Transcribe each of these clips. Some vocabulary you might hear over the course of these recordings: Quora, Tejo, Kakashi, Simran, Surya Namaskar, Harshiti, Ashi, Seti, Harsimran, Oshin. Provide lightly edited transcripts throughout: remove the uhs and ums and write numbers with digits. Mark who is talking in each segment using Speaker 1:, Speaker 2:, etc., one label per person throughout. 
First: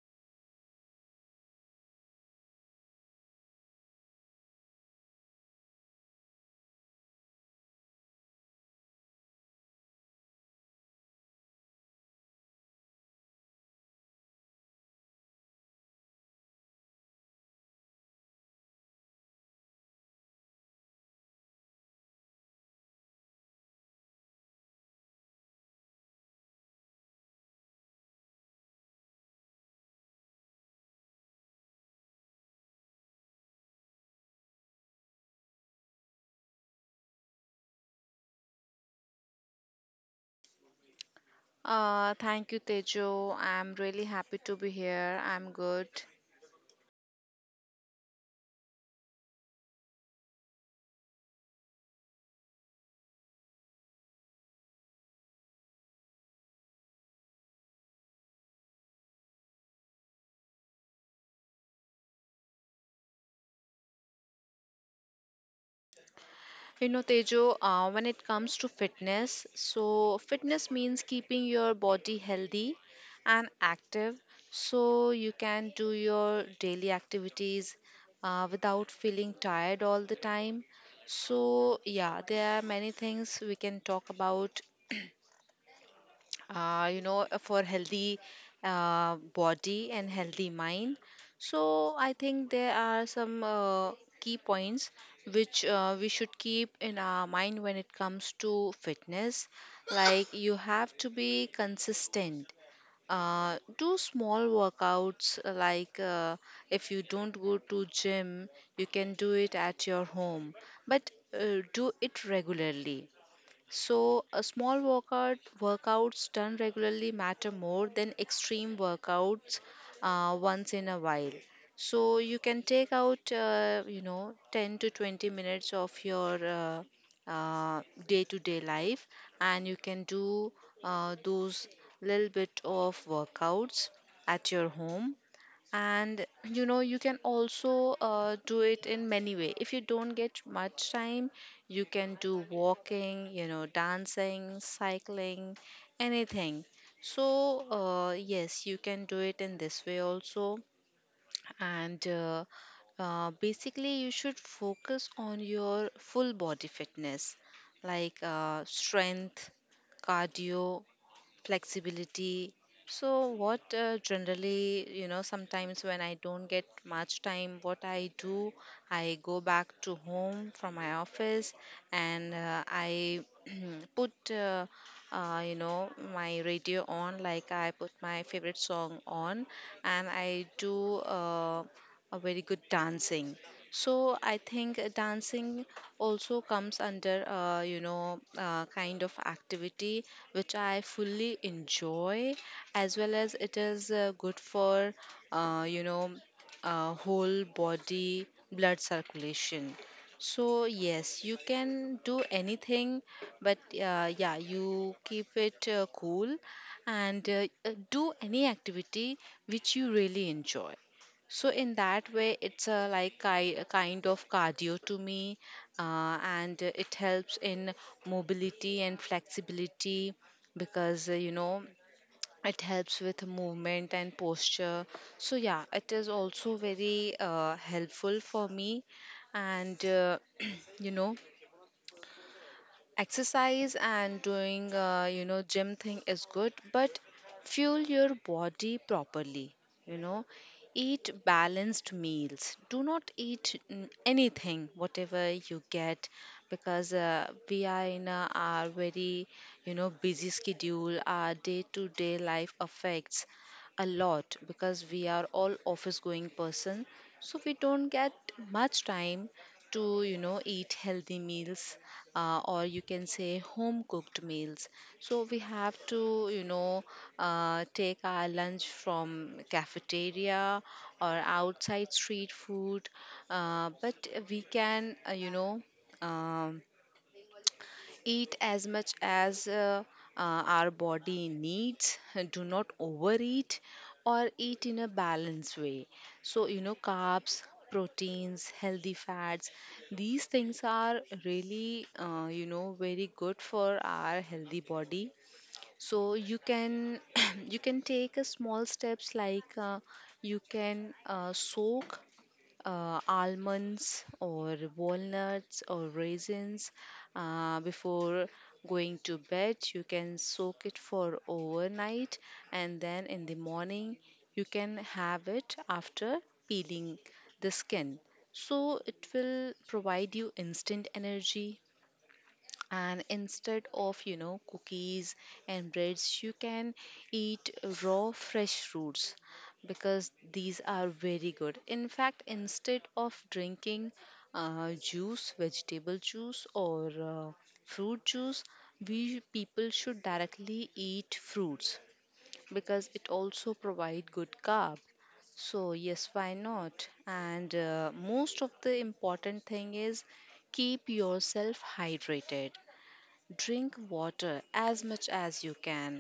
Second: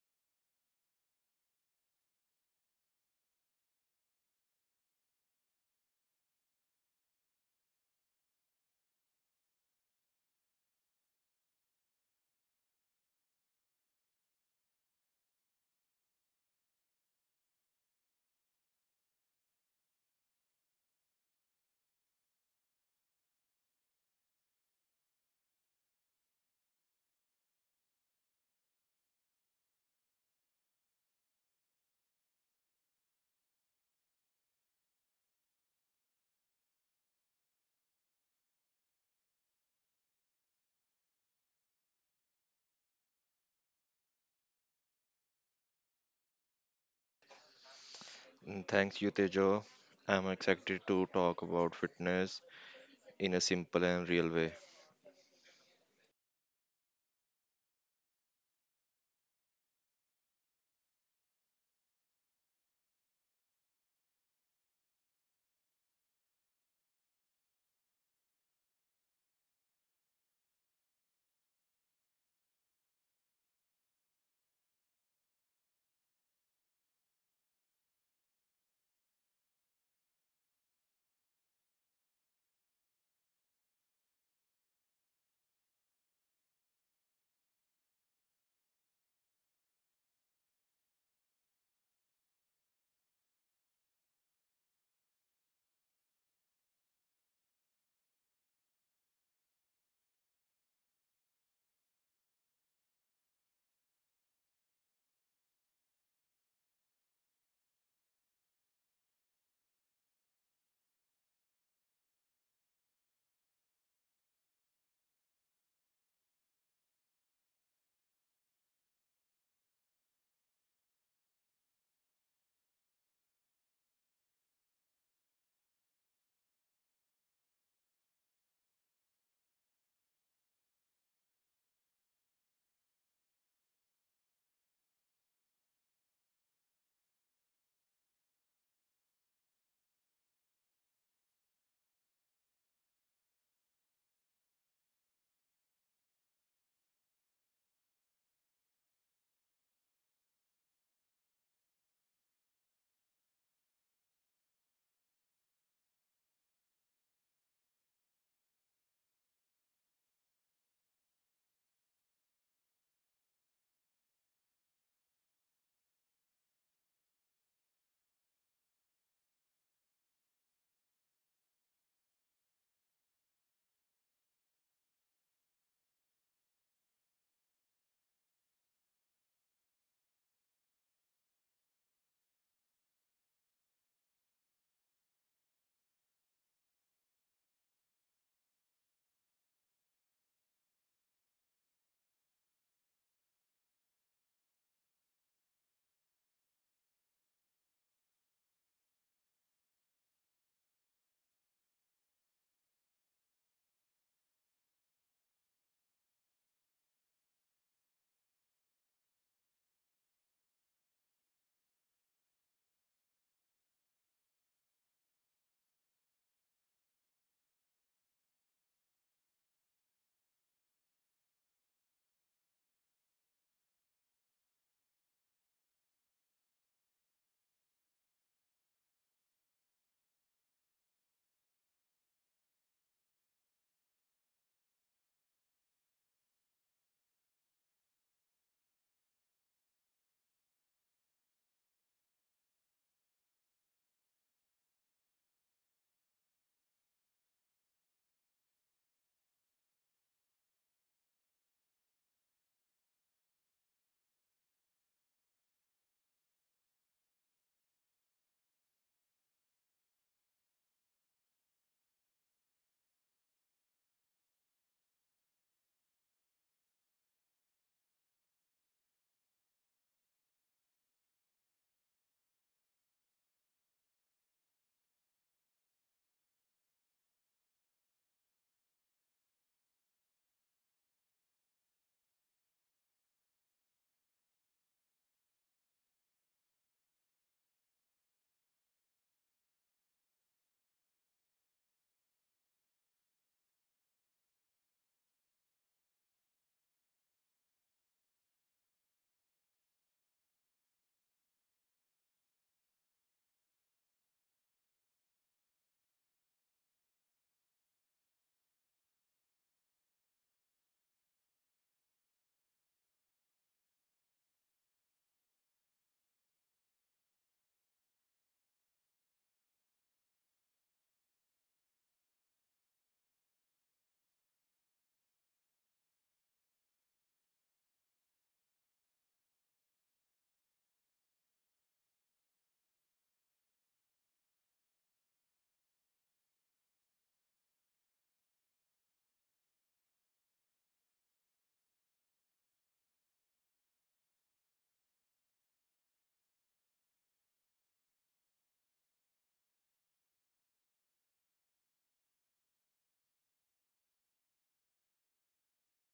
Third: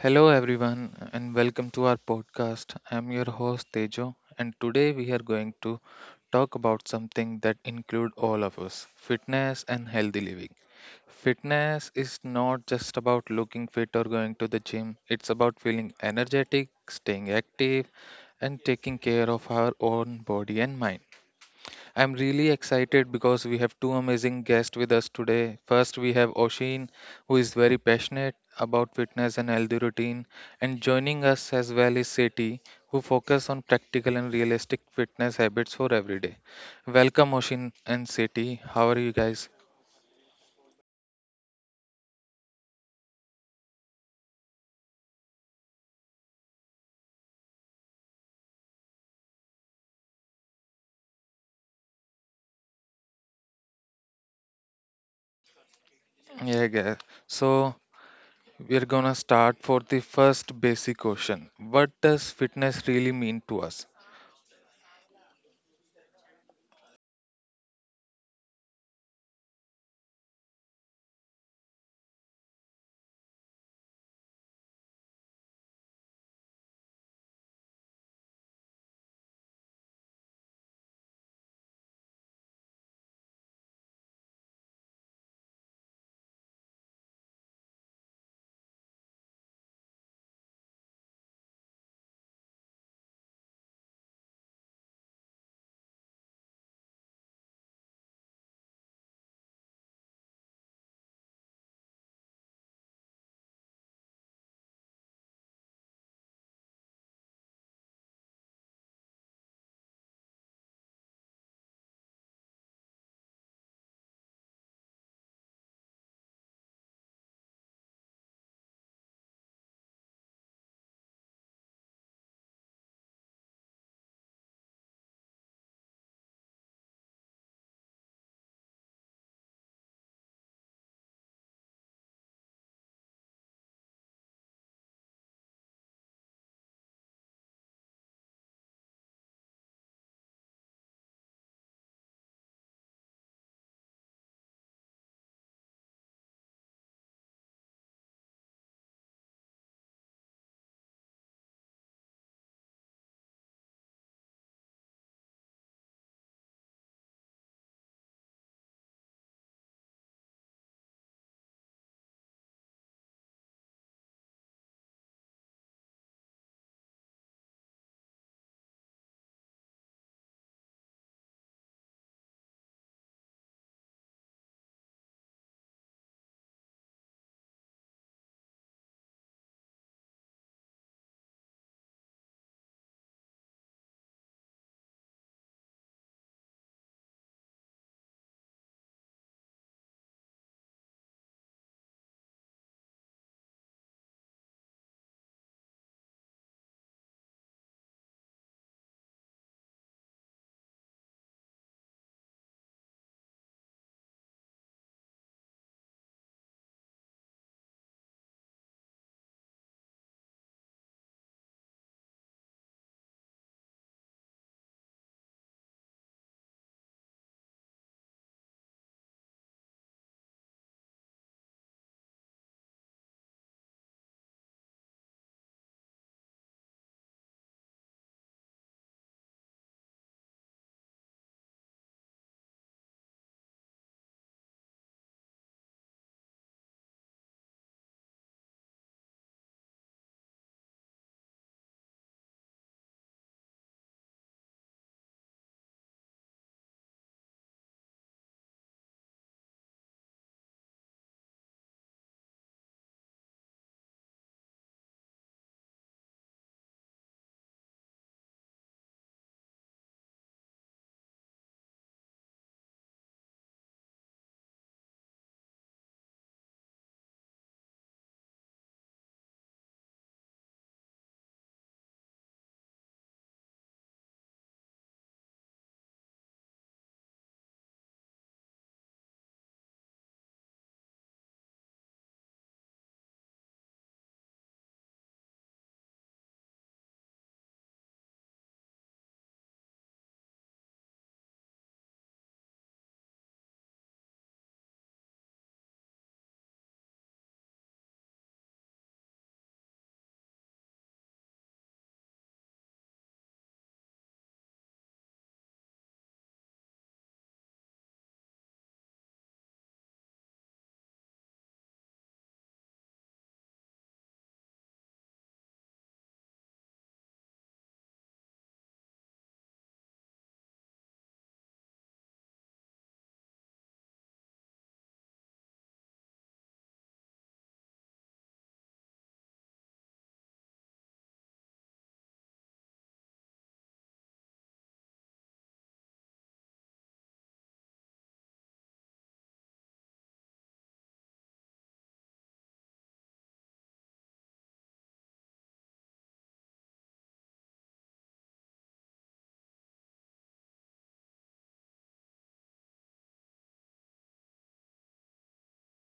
Speaker 1: Hello, everyone, and welcome to our podcast. I'm your host Tejo, and today we are going to talk about something that includes all of us, fitness and healthy living. Fitness is not just about looking fit or going to the gym, it's about feeling energetic, staying active, and taking care of our own body and mind. I'm really excited because we have two amazing guests with us today. First, we have Oshin, who is very passionate about fitness and healthy routine, and joining us as well is Seti, who focus on practical and realistic fitness habits for everyday. Welcome, Oshin and Seti. How are you guys?
Speaker 2: Thank you, Tejo. I'm really happy to be here. I'm good.
Speaker 3: Thanks, you, Tejo. I'm excited to talk about fitness in a simple and real way.
Speaker 1: Yeah, guys. So we're gonna start for the first basic question. What does fitness really mean to us?
Speaker 2: You know, Tejo, when it comes to fitness, so fitness means keeping your body healthy and active so you can do your daily activities without feeling tired all the time. So, yeah, there are many things we can talk about for healthy body and healthy mind. So I think there are some key points which we should keep in our mind when it comes to fitness. Like you have to be consistent. Do small workouts if you don't go to gym, you can do it at your home, but do it regularly. So, a small workouts done regularly matter more than extreme workouts once in a while. So, you can take out, 10 to 20 minutes of your day to day life, and you can do those little bit of workouts at your home. And you know, you can also do it in many way. If you don't get much time, you can do walking, you know, dancing, cycling, anything. So yes, you can do it in this way also. And Basically, you should focus on your full body fitness, like strength, cardio, flexibility. So what generally, you know, sometimes when I don't get much time, what I do, I go back to home from my office, and I put you know, my radio on, like I put my favorite song on, and I do a very good dancing. So I think dancing also comes under, kind of activity which I fully enjoy, as well as it is good for, uh, you know, whole body blood circulation. So yes, you can do anything, but yeah, you keep it cool, and do any activity which you really enjoy. So in that way, it's a a kind of cardio to me, and it helps in mobility and flexibility, because you know, it helps with movement and posture. So yeah, it is also very helpful for me, and you know, exercise and doing you know, gym thing is good, but fuel your body properly, you know, eat balanced meals. Do not eat anything whatever you get, because we are in a very, you know, busy schedule. Our day to day life affects a lot because we are all office going person, so we don't get much time to, you know, eat healthy meals, or you can say home cooked meals. So we have to, you know, take our lunch from cafeteria or outside street food. But we can, um, eat as much as uh, our body needs. Do not overeat, or eat in a balanced way. So you know, carbs, proteins, healthy fats, these things are really, you know, very good for our healthy body. So you can you can take a small steps, like you can soak almonds or walnuts or raisins before going to bed. You can soak it for overnight, and then in the morning you can have it after peeling the skin. So it will provide you instant energy, and instead of, you know, cookies and breads, you can eat raw fresh fruits, because these are very good. In fact, instead of drinking juice, vegetable juice, or fruit juice, we people should directly eat fruits, because it also provide good carb. So yes, why not. And most of the important thing is keep yourself hydrated, drink water as much as you can.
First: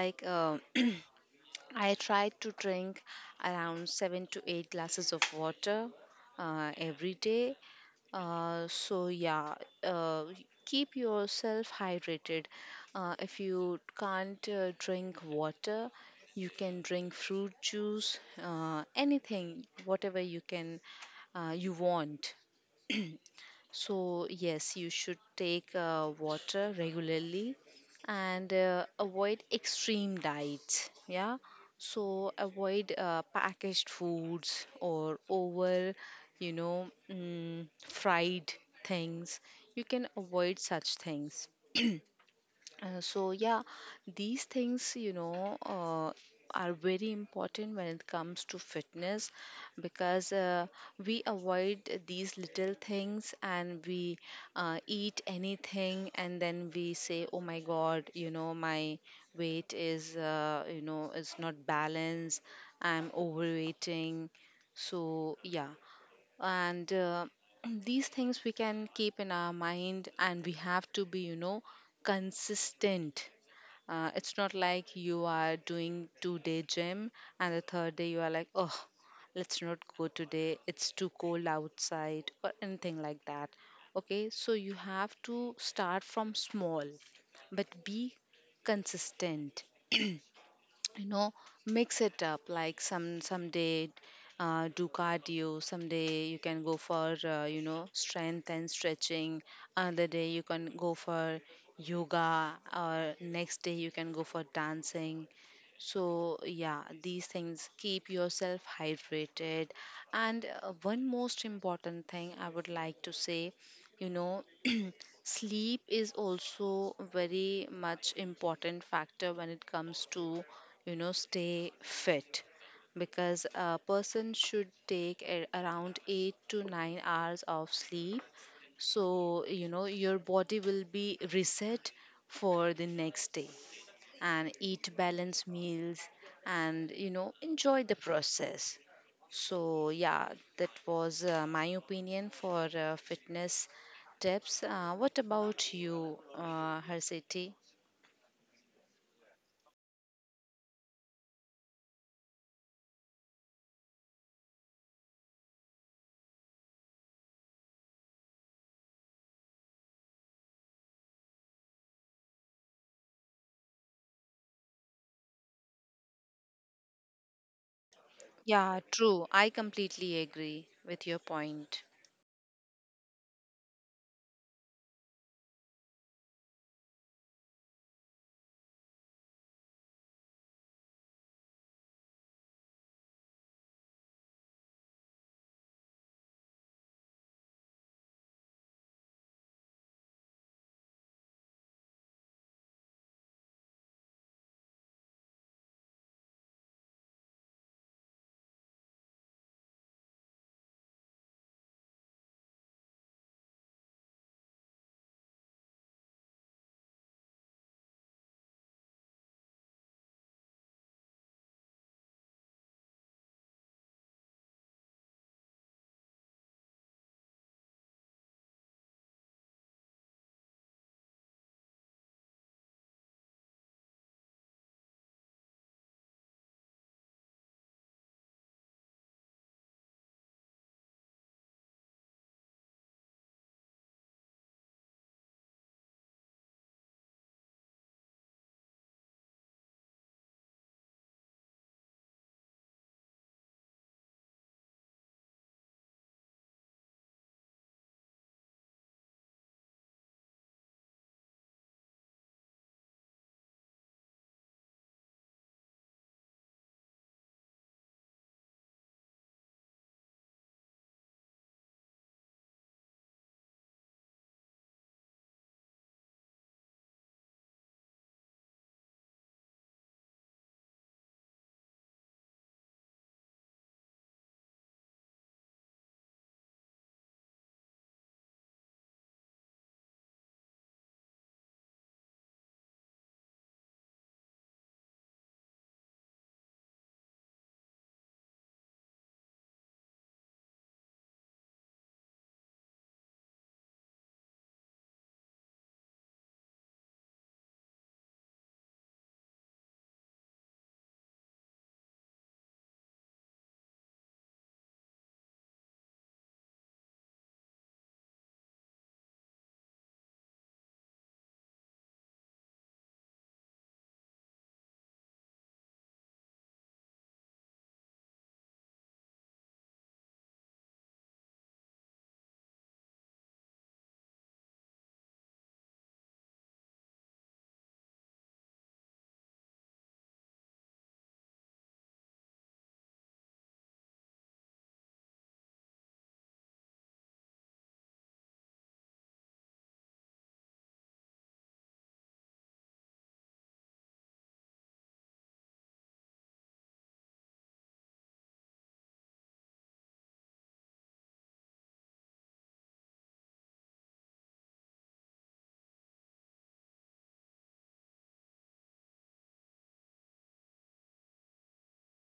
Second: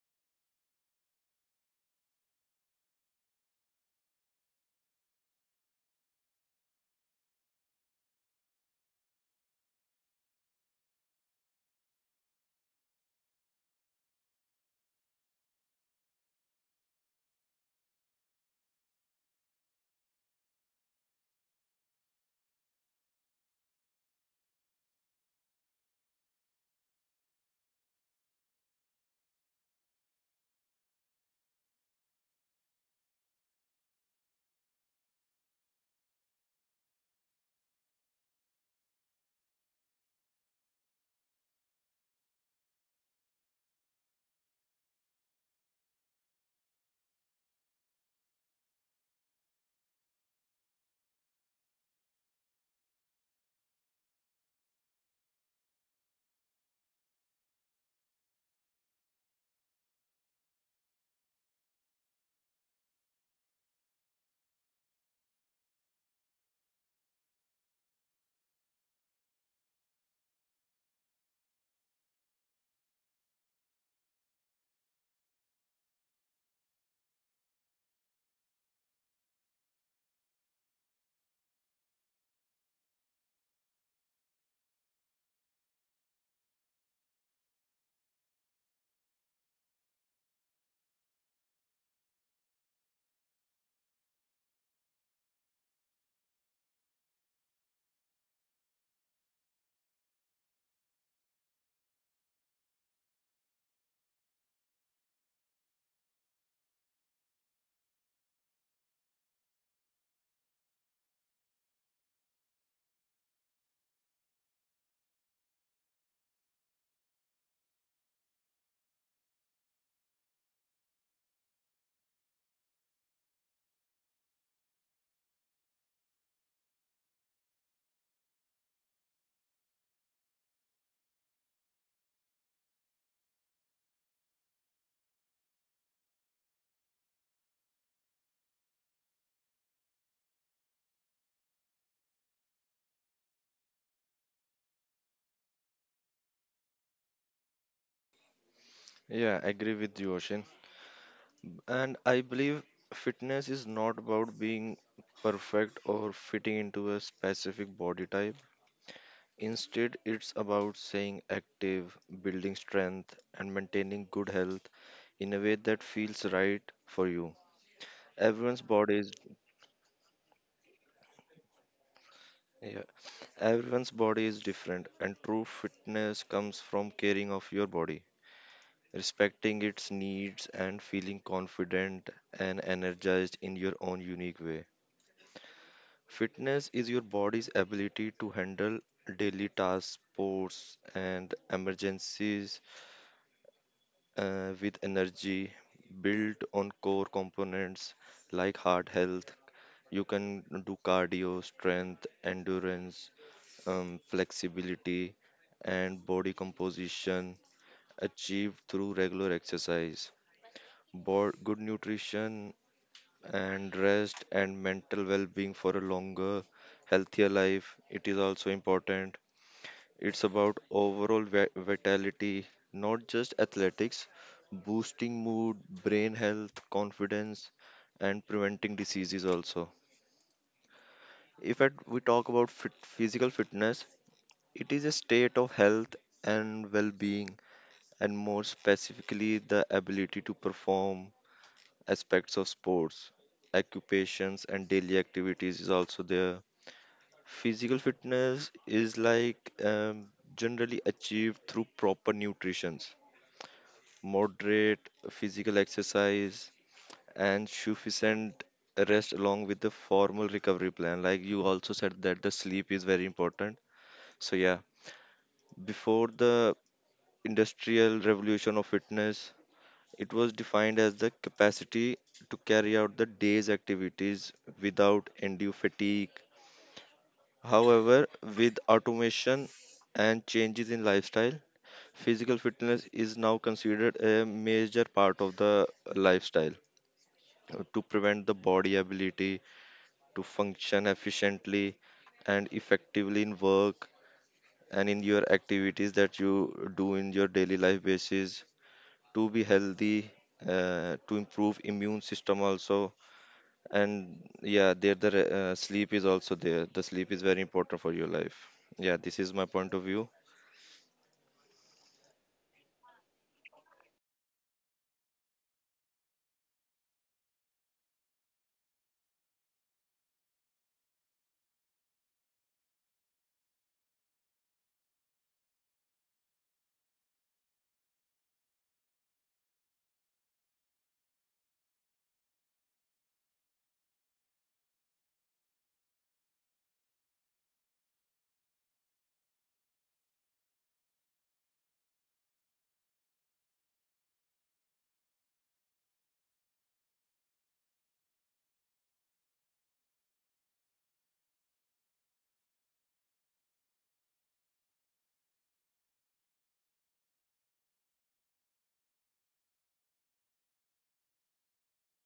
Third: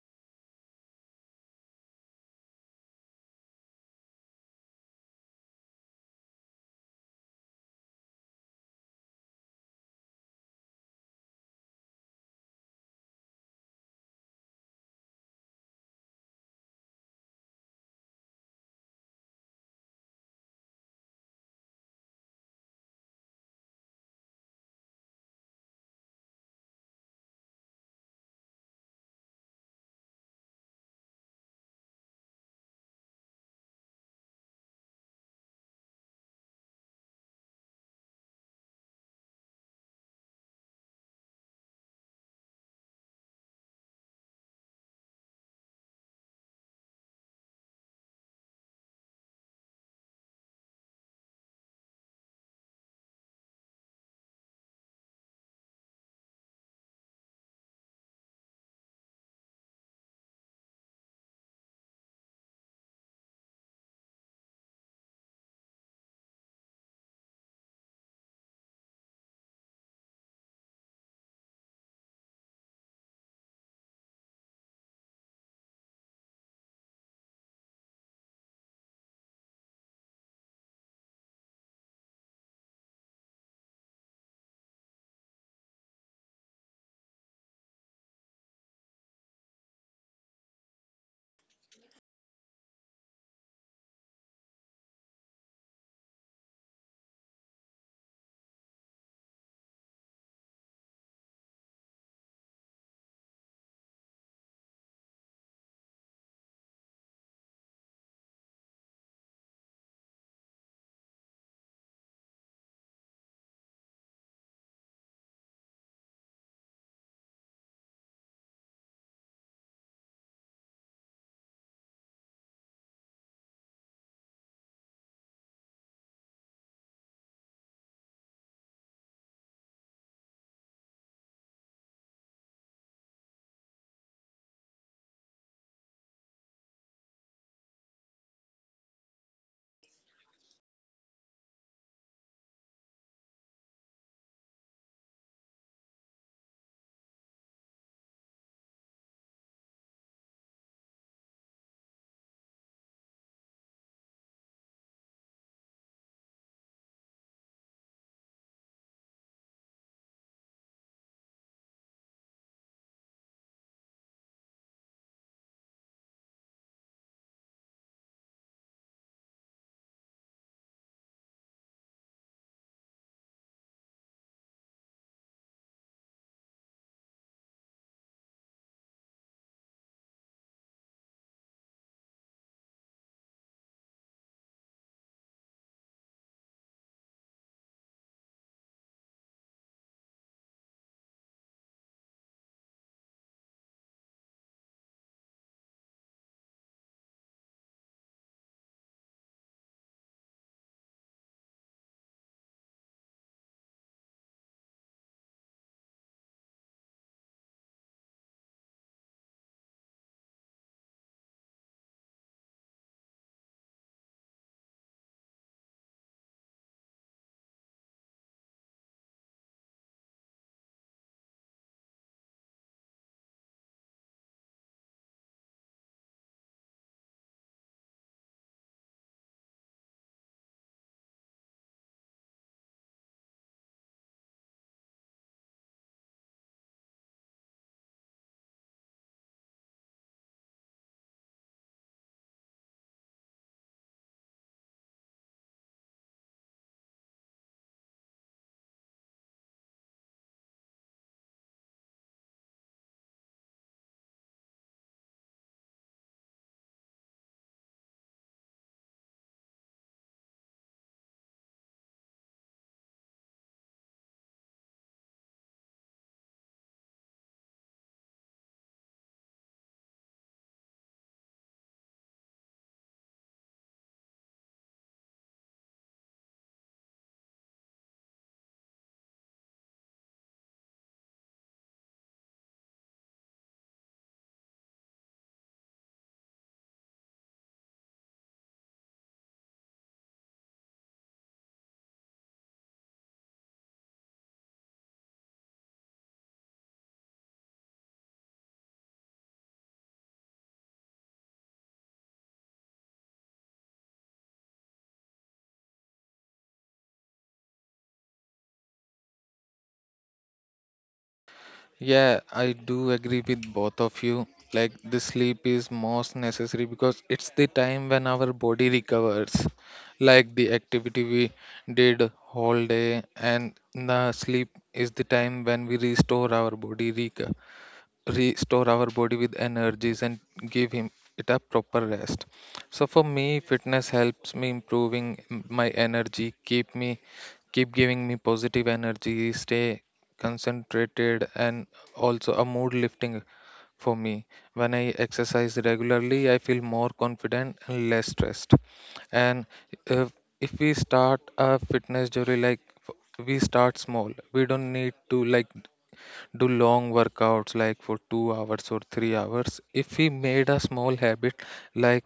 Speaker 2: Like I try to drink around 7 to 8 glasses of water every day. So yeah, uh, keep yourself hydrated. If you can't drink water, you can drink fruit juice, anything whatever you can you want. So, yes, you should take water regularly, and avoid extreme diets. Yeah, so avoid packaged foods or over, you know, fried things. You can avoid such things. So yeah, these things, you know, are very important when it comes to fitness, because we avoid these little things, and we eat anything, and then we say, oh my God, you know, my weight is, is not balanced. I'm overweighting. So yeah, and these things we can keep in our mind, and we have to be, you know, consistent. It's not like you are doing 2 day gym, and the third day you are like, oh, let's not go today, it's too cold outside, or anything like that. Okay, so you have to start from small, but be consistent. You know, mix it up. Like someday do cardio, someday you can go for you know, strength and stretching, another day you can go for yoga, or next day you can go for dancing. So yeah, these things, keep yourself hydrated. And one most important thing I would like to say, you know, sleep is also very much important factor when it comes to, you know, stay fit, because a person should take a, around 8 to 9 hours of sleep, so you know your body will be reset for the next day, and eat balanced meals, and you know, enjoy the process. So yeah, that was my opinion for fitness tips. What about you, Harshiti?
Speaker 3: Yeah, I agree with you, Ocean. And I believe fitness is not about being perfect or fitting into a specific body type. Instead, it's about staying active, building strength, and maintaining good health in a way that feels right for you. Everyone's
Speaker 2: Yeah,
Speaker 3: body is
Speaker 2: true. I completely agree with your point.
Speaker 3: yeah, Everyone's body is different, and true fitness comes from caring of your body, respecting its needs and feeling confident and energized in your own unique way. Fitness is your body's ability to handle daily tasks, sports, and emergencies with energy built on core components like heart health. You can do cardio, strength, endurance, flexibility, and body composition achieved through regular exercise. Good nutrition and rest and mental well-being for a longer, healthier life It is also important. It's about overall vitality, not just athletics, boosting mood, brain health, confidence, and preventing diseases also. If at, We talk about fit, physical fitness. It is a state of health and well-being, and more specifically, the ability to perform aspects of sports, occupations, and daily activities is also there. Physical fitness is generally achieved through proper nutrition, moderate physical exercise, and sufficient rest along with the formal recovery plan. Like you also said, that the sleep is very important. So yeah, before the industrial revolution of fitness, it was defined as the capacity to carry out the day's activities without undue fatigue. However, with automation and changes in lifestyle, physical fitness is now considered a major part of the lifestyle to prevent the body ability to function efficiently and effectively in work and in your activities that you do in your daily life basis, to be healthy, to improve immune system also. And yeah, there the sleep is also there. The sleep is very important for your life. Yeah, this is my point of view.
Speaker 1: Yeah, I do agree with both of you. Like the sleep is most necessary because it's the time when our body recovers. Like the activity we did whole day, and the sleep is the time when we restore our body, restore our body with energies and give him it a proper rest. So for me, fitness helps me improving my energy, keep me keep giving me positive energy, stay concentrated, and also a mood lifting for me. When I exercise regularly, I feel more confident and less stressed. And uh, if we start a fitness journey, like we start small, we don't need to like do long workouts like for 2 hours or 3 hours. If we made a small habit, like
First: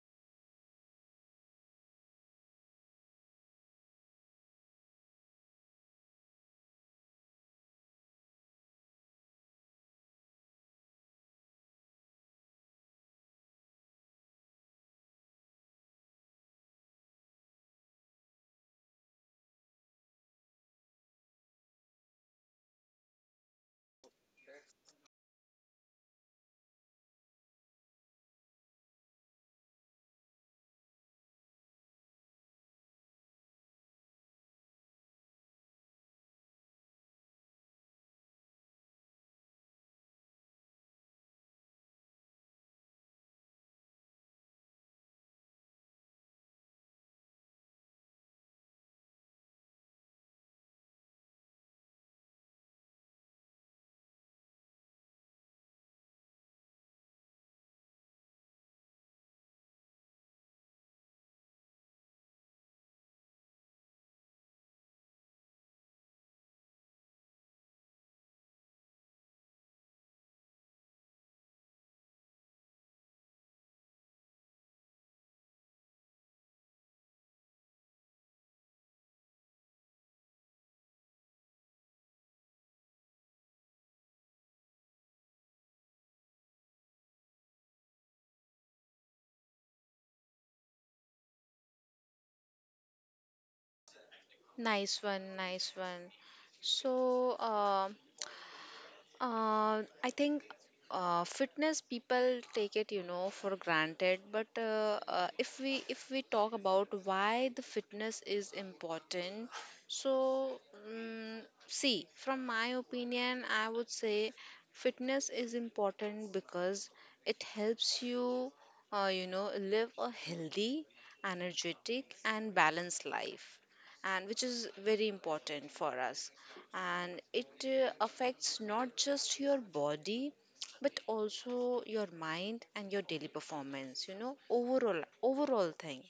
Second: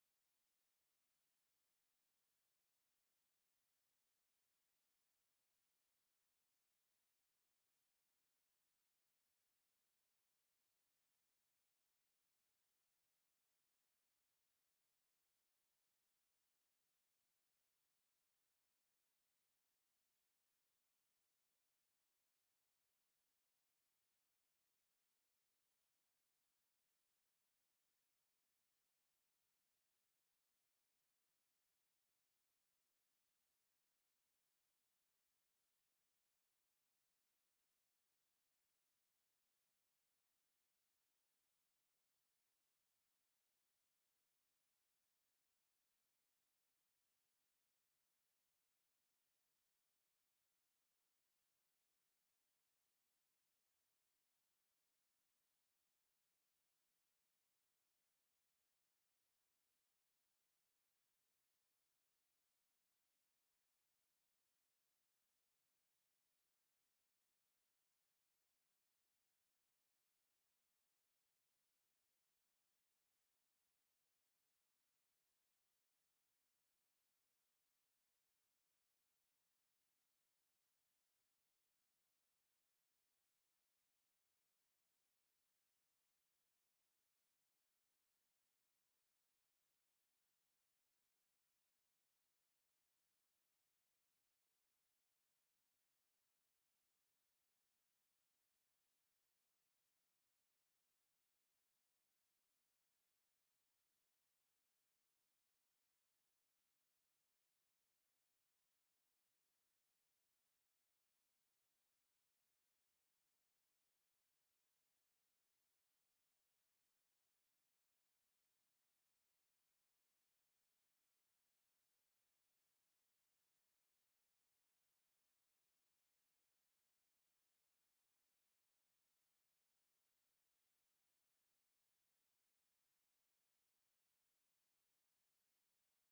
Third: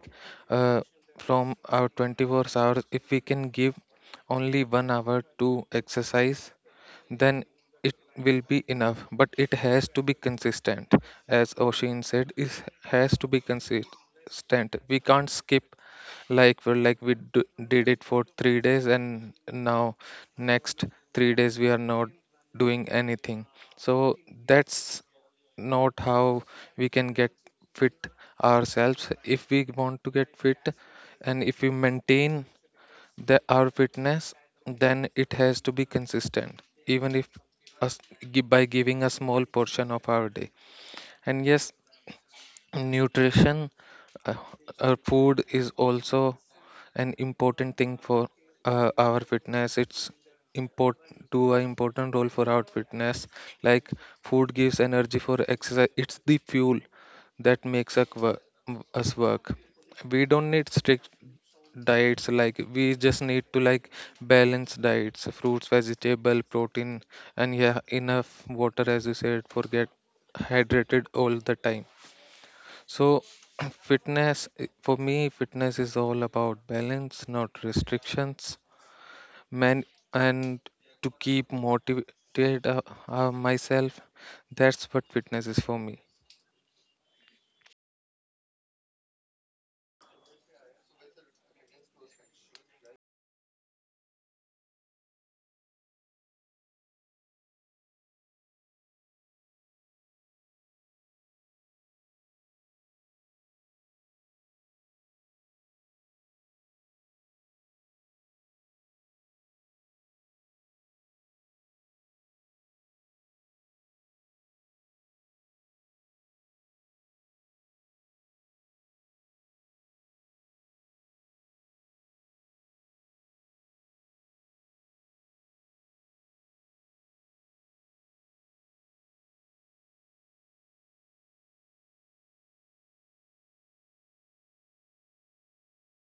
Speaker 1: uh, from our 24 hours, if we can give only 1 hour to exercise, then it will be enough, but it has to be consistent. As Oshin said, it has to be consistent. We can't skip, like did it for 3 days and now next 3 days we are not doing anything. So that's not how we can get fit ourselves. If we want to get fit and if we maintain they are fitness, then it has to be consistent, even if us, by giving a small portion of our day. And yes, nutrition, uh, food is also an important thing for our fitness. It's important to an important role for our fitness. Like, food gives energy for exercise. It's the fuel that makes us work. We don't need strict diets, like we just need to like balance diets, fruits, vegetable, protein, and yeah, enough water, as you said, for get hydrated all the time. So fitness, for me fitness is all about balance, not restrictions, man. And to keep motivated myself, that's what fitness is for me.
Speaker 2: Nice one, nice one. So, I think fitness people take it, you know, for granted. But if we talk about why the fitness is important, so um, see, from my opinion, I would say fitness is important because it helps you, you know, live a healthy, energetic, and balanced life, and which is very important for us. And it affects not just your body, but also your mind and your daily performance, you know, overall thing.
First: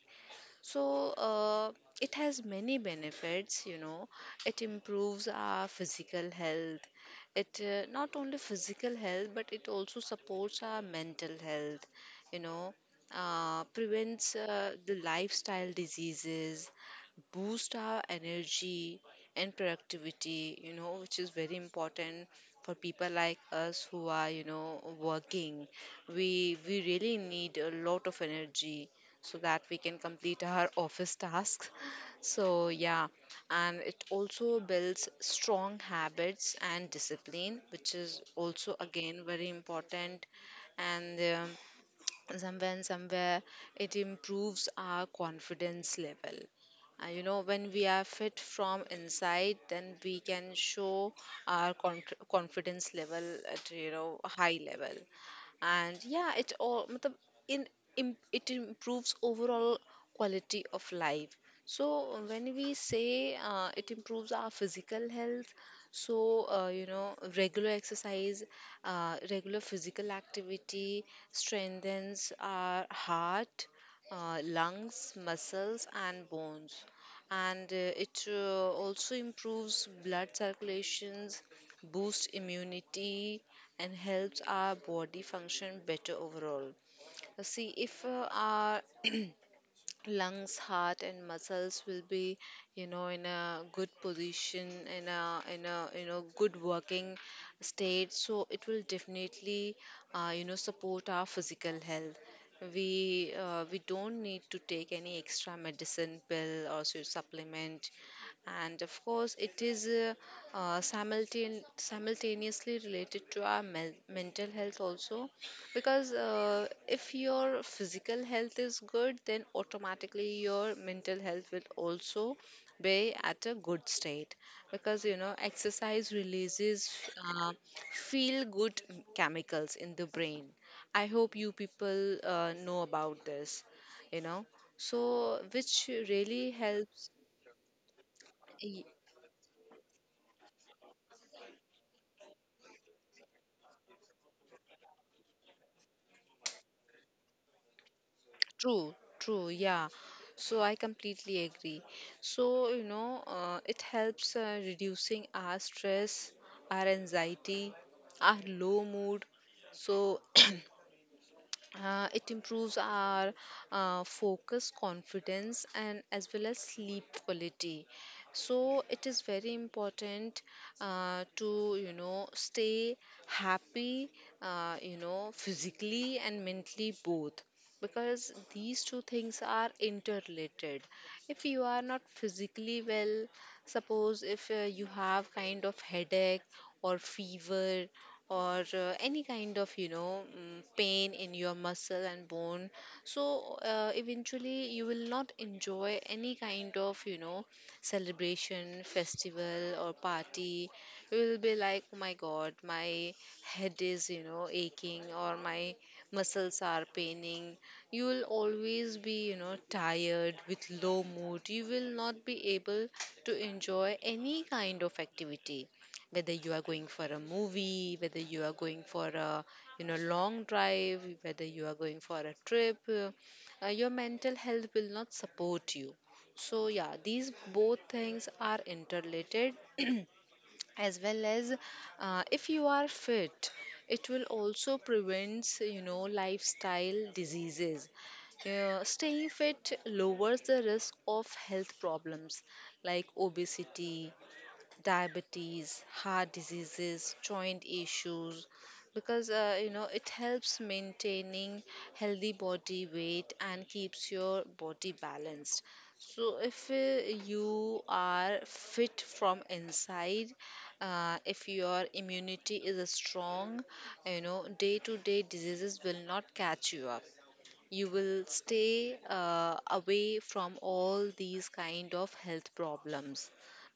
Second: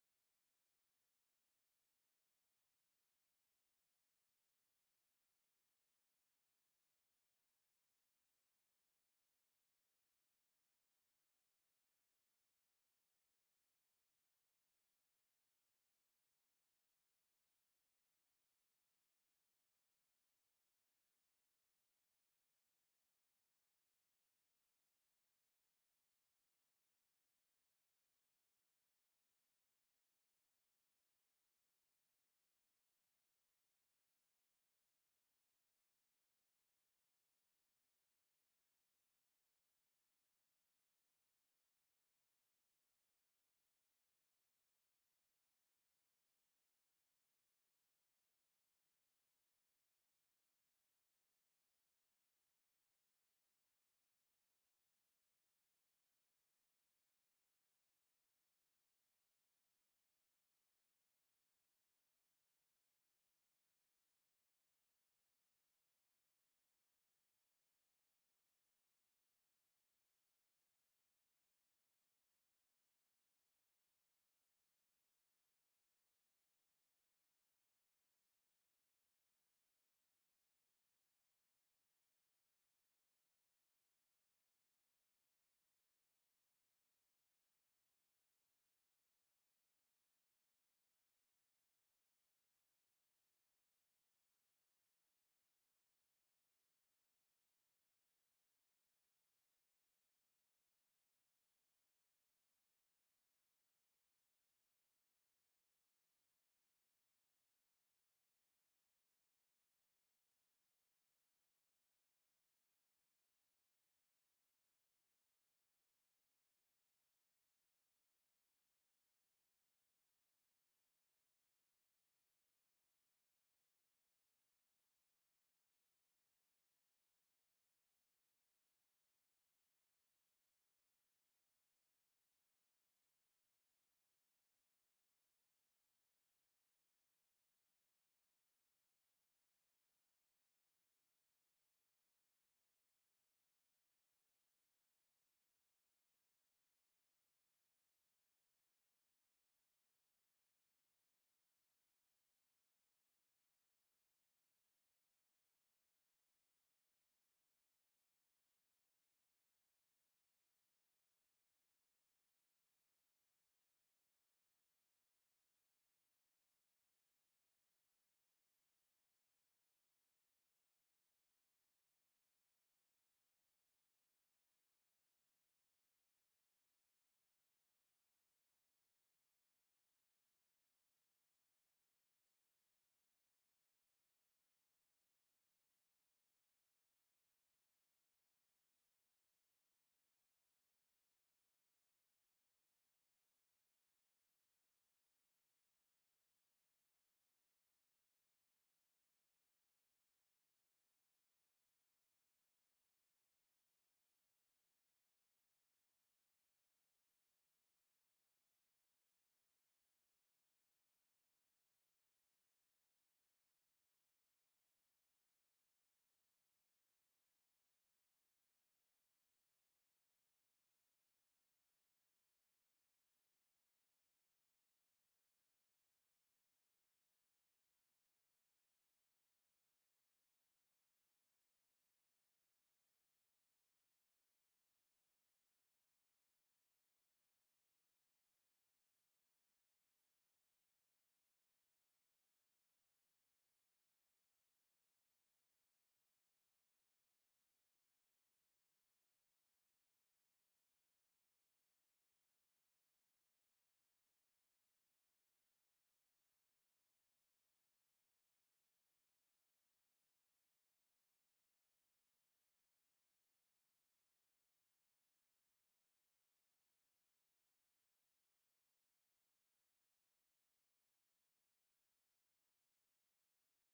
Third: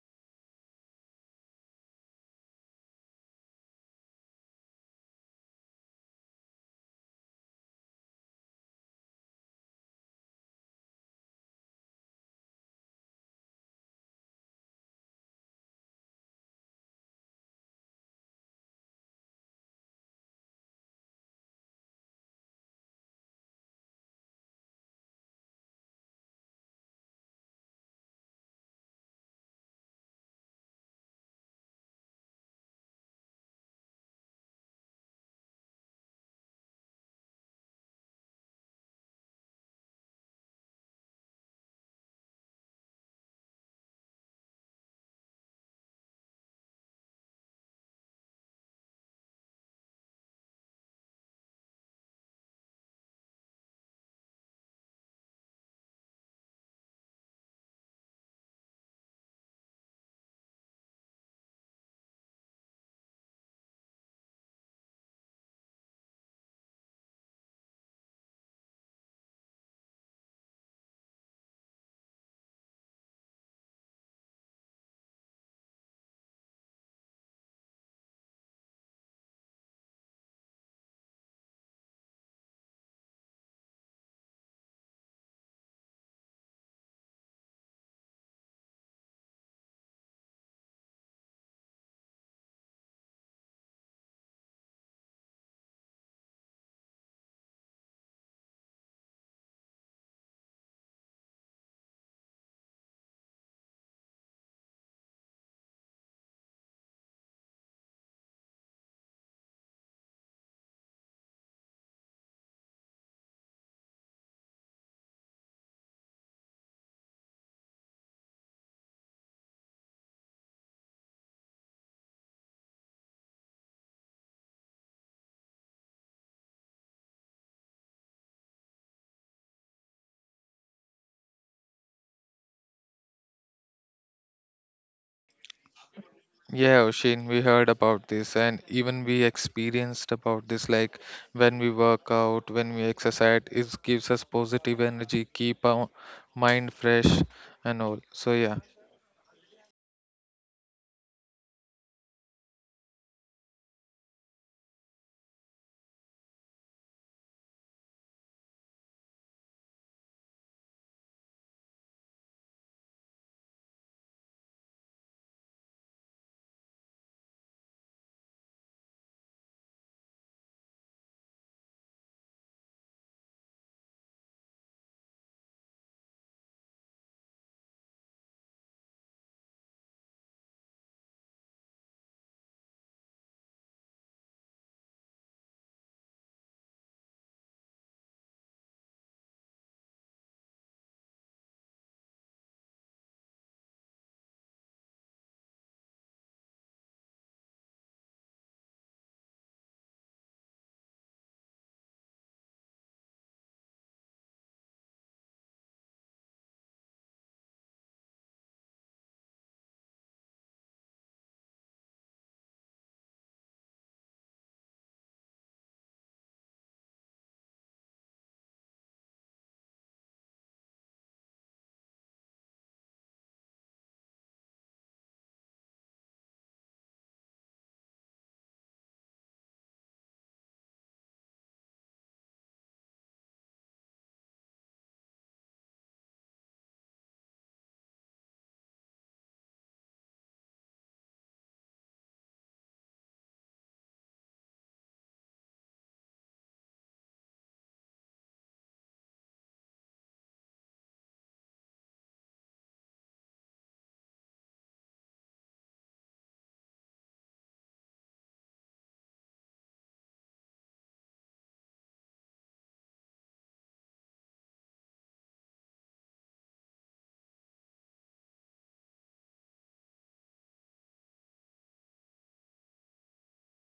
Speaker 2: So it has many benefits, you know. It improves our physical health. It not only physical health, but it also supports our mental health, you know, prevents the lifestyle diseases, boost our energy and productivity, you know, which is very important for people like us who are, you know, working. We really need a lot of energy so that we can complete our office tasks. So, yeah, and it also builds strong habits and discipline, which is also again very important. And somewhere and somewhere it improves our confidence level. You know, when we are fit from inside, then we can show our confidence level at, you know, a high level. And yeah, it all matlab, in, im it improves overall quality of life. So when we say it improves our physical health, so you know, regular exercise, regular physical activity strengthens our heart, lungs, muscles, and bones, and it also improves blood circulations, boosts immunity, and helps our body function better overall. See, if our lungs, heart, and muscles will be, you know, in a good position, in a you know, good working state, so it will definitely you know, support our physical health. We don't need to take any extra medicine pill or supplement. And of course, it is simultaneously related to our mental health also, because if your physical health is good, then automatically your mental health will also be at a good state, because you know, exercise releases uh, feel good chemicals in the brain. I hope you people know about this, you know, so which really
Speaker 1: Yeah,
Speaker 2: helps.
Speaker 1: Oshin, we heard about this and even we experienced about this. Like, when we work out, when we exercise, it gives us positive energy, keep our mind fresh and all. So yeah.
Speaker 2: True, true, yeah. So I completely agree. So, you know, it helps reducing our stress, our anxiety, our low mood. So, it improves our focus, confidence, and as well as sleep quality. So it is very important to, you know, stay happy, you know, physically and mentally both, because these two things are interrelated. If you are not physically well, suppose if you have kind of headache or fever or any kind of pain in your muscle and bone. So eventually you will not enjoy any kind of celebration, festival, or party. You will be like, oh my God, my head is aching, or my muscles are paining. You will always be tired with low mood. You will not be able to enjoy any kind of activity, whether you are going for a movie, whether you are going for a long drive, whether you are going for a trip. Your mental health will not support you. So yeah, these both things are interrelated. As well as, if you are fit, it will also prevents lifestyle diseases. Staying fit lowers the risk of health problems like obesity, diabetes, heart diseases, joint issues, because it helps maintaining healthy body weight and keeps your body balanced. So if you are fit from inside, if your immunity is strong, day to day diseases will not catch you up. You will stay away from all these kind of health problems,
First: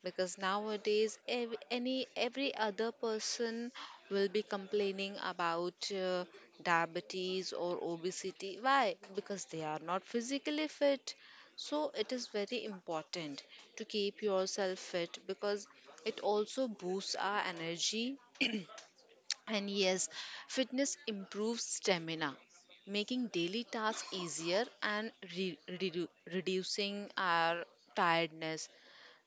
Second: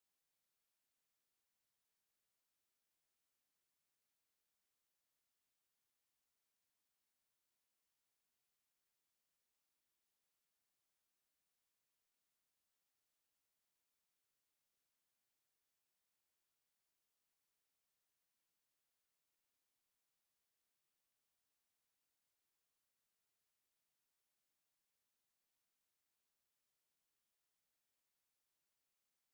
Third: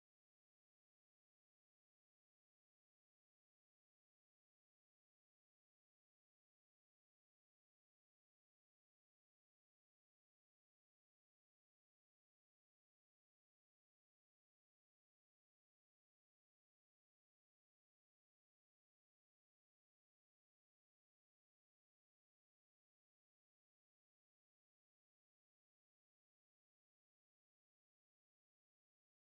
Speaker 2: because nowadays ev- any every other person will be complaining about diabetes or obesity. Why? Because they are not physically fit. So it is very important to keep yourself fit, because it also boosts our energy. And yes, fitness improves stamina, making daily tasks easier and reducing our tiredness.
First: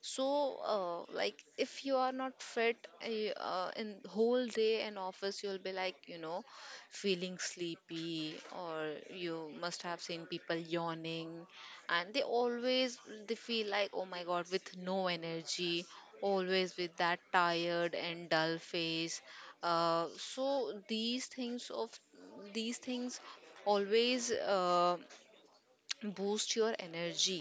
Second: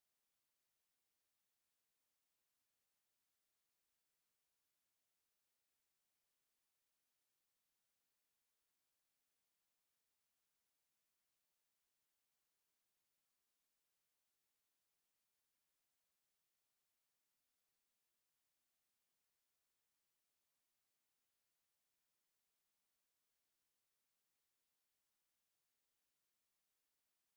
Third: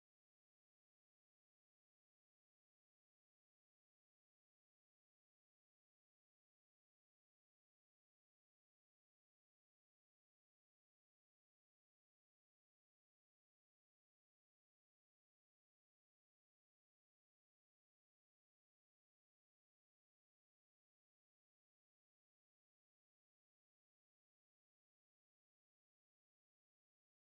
Speaker 2: So, like, if you are not fit, in whole day in office, you'll be like, feeling sleepy, or you must have seen people yawning, and they feel like, oh my God, with no energy, always with that tired and dull face. So these things always boost your energy.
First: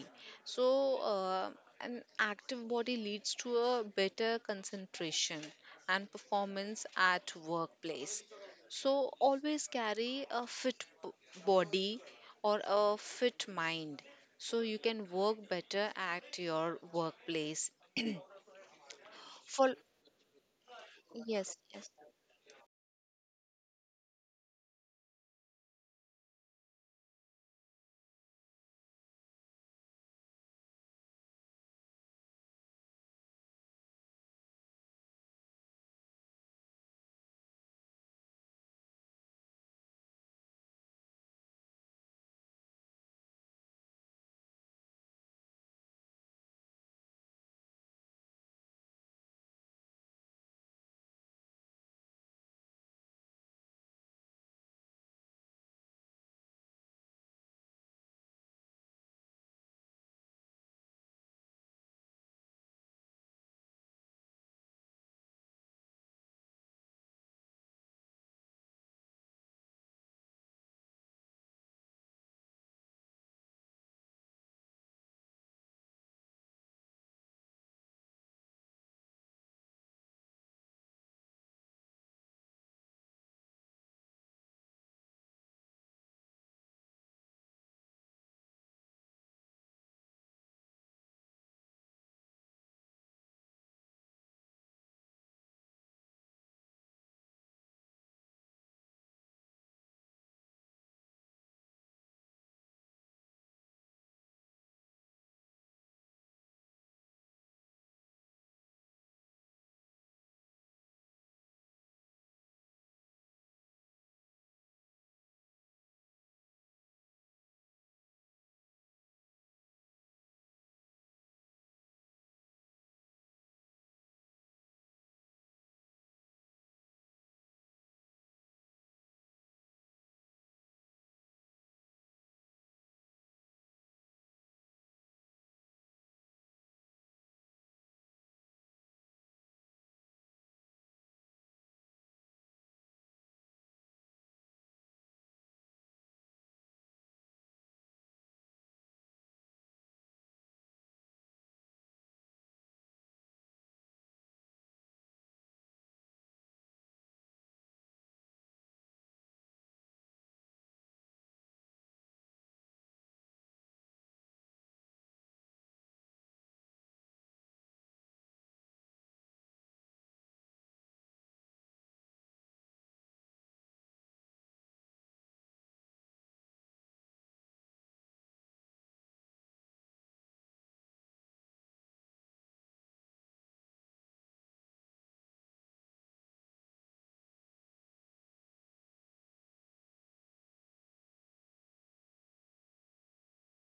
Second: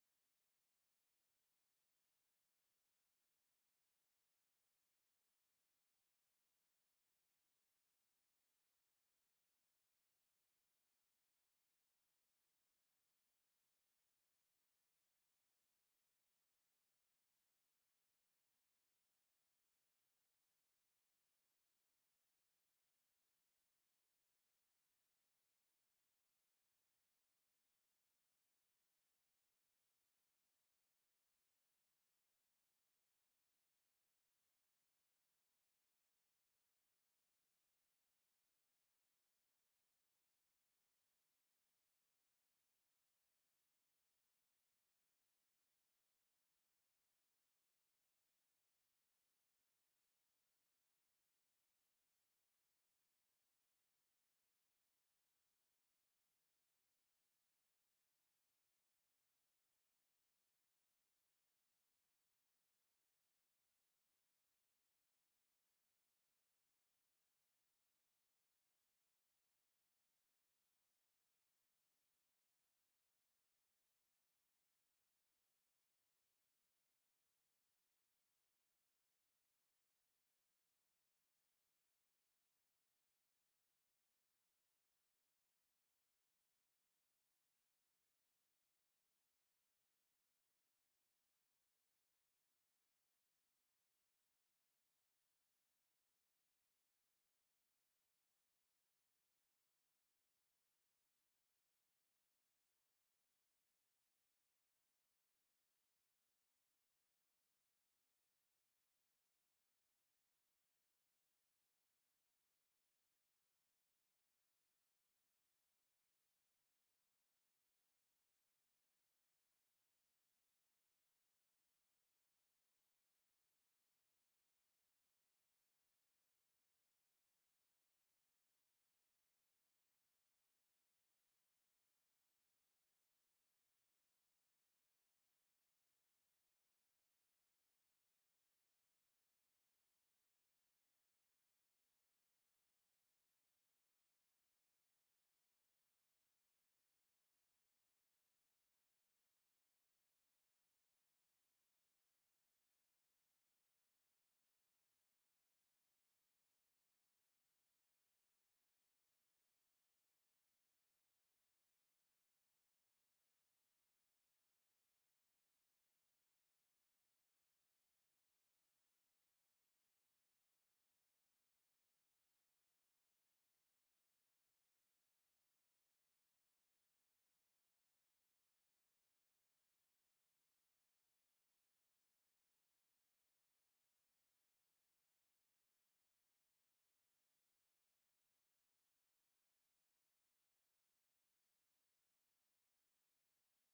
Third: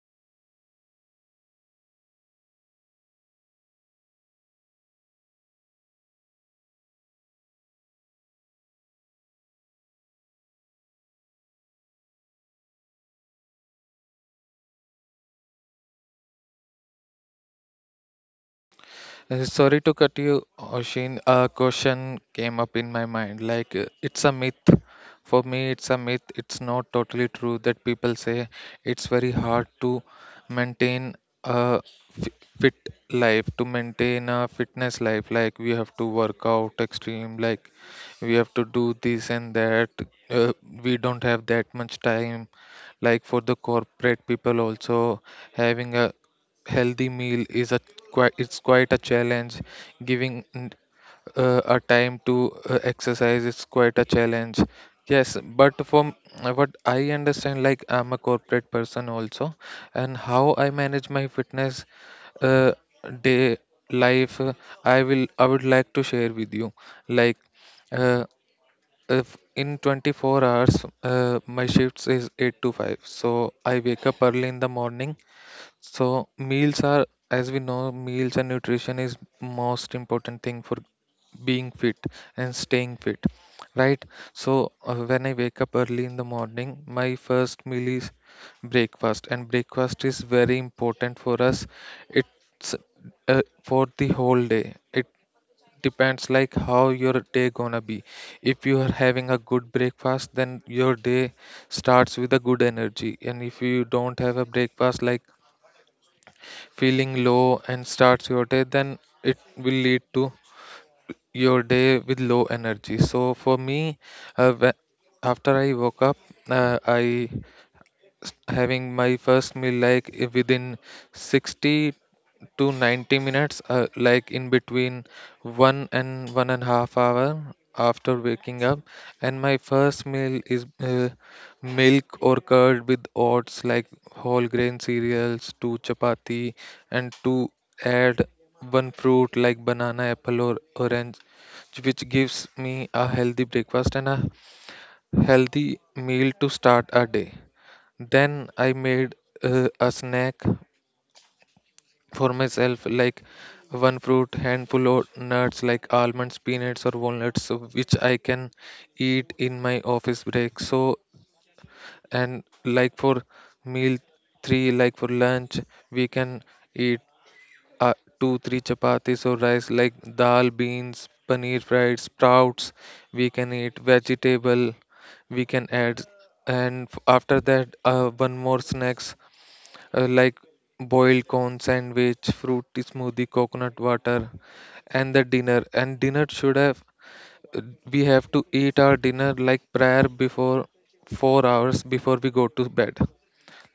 Speaker 2: So an active body leads to a better concentration and performance at workplace. So always carry a fit body or a fit mind, so you can work better at your workplace. For,
Speaker 1: Sorry to cut you, Oshin. A
Speaker 2: yes, yes.
Speaker 1: question came up in my mind. Like, it's a myth. For me, it's a myth. It's not totally true that people say it's very hard to maintain a fi- fit life, to maintain a fitness life. Like, we have to work out extreme, like, we have to do this and that. Uh, we don't have that much time. Like, for the corporate people, also having a healthy meal is a quite, it's quite a challenge. Giving a time to exercise is quite a challenge. Yes, but from what I understand, like I'm a corporate person also, and how I manage my fitness uh, day life, I would like to share with you. Like uh, if in 24 hours, my shifts is 8 to 5, so I wake up early in the morning. So meals are, as we know, meals and nutrition is most important thing for being fit and staying fit, right? So when I wake up early in the morning, my first meal is breakfast, and breakfast is very important for us. It's for the whole day. It depends like how your day gonna be. If you are having a good breakfast, then your day starts with a good energy, and if you don't have a breakfast, like feeling low and starts your day, then it will lead to your day with low energy. So for me, uh, whe- after I woke up, I having my first meal like within 60 to 90 minutes, like in between one and one and a half hour after waking up. And my first meal is milk or curd with oats, like whole grain cereals, two chapati, and to add one fruit like banana, apple, or orange, which gives me a healthy breakfast and a healthy meal to start a day. Then I made a snack for myself, like one fruit, handful of nuts like almonds, peanuts, or walnuts, so which I can eat in my office break. So, and like for meal three, like for lunch, we can eat uh, two, three chapatis or rice, like dal, beans, paneer fried, sprouts. We can eat vegetable. We can add, and after that, one more snacks like boiled corn sandwich, fruit smoothie, coconut water, and the dinner. And dinner should have we have to eat our dinner like prior before 4 hours before we go to bed.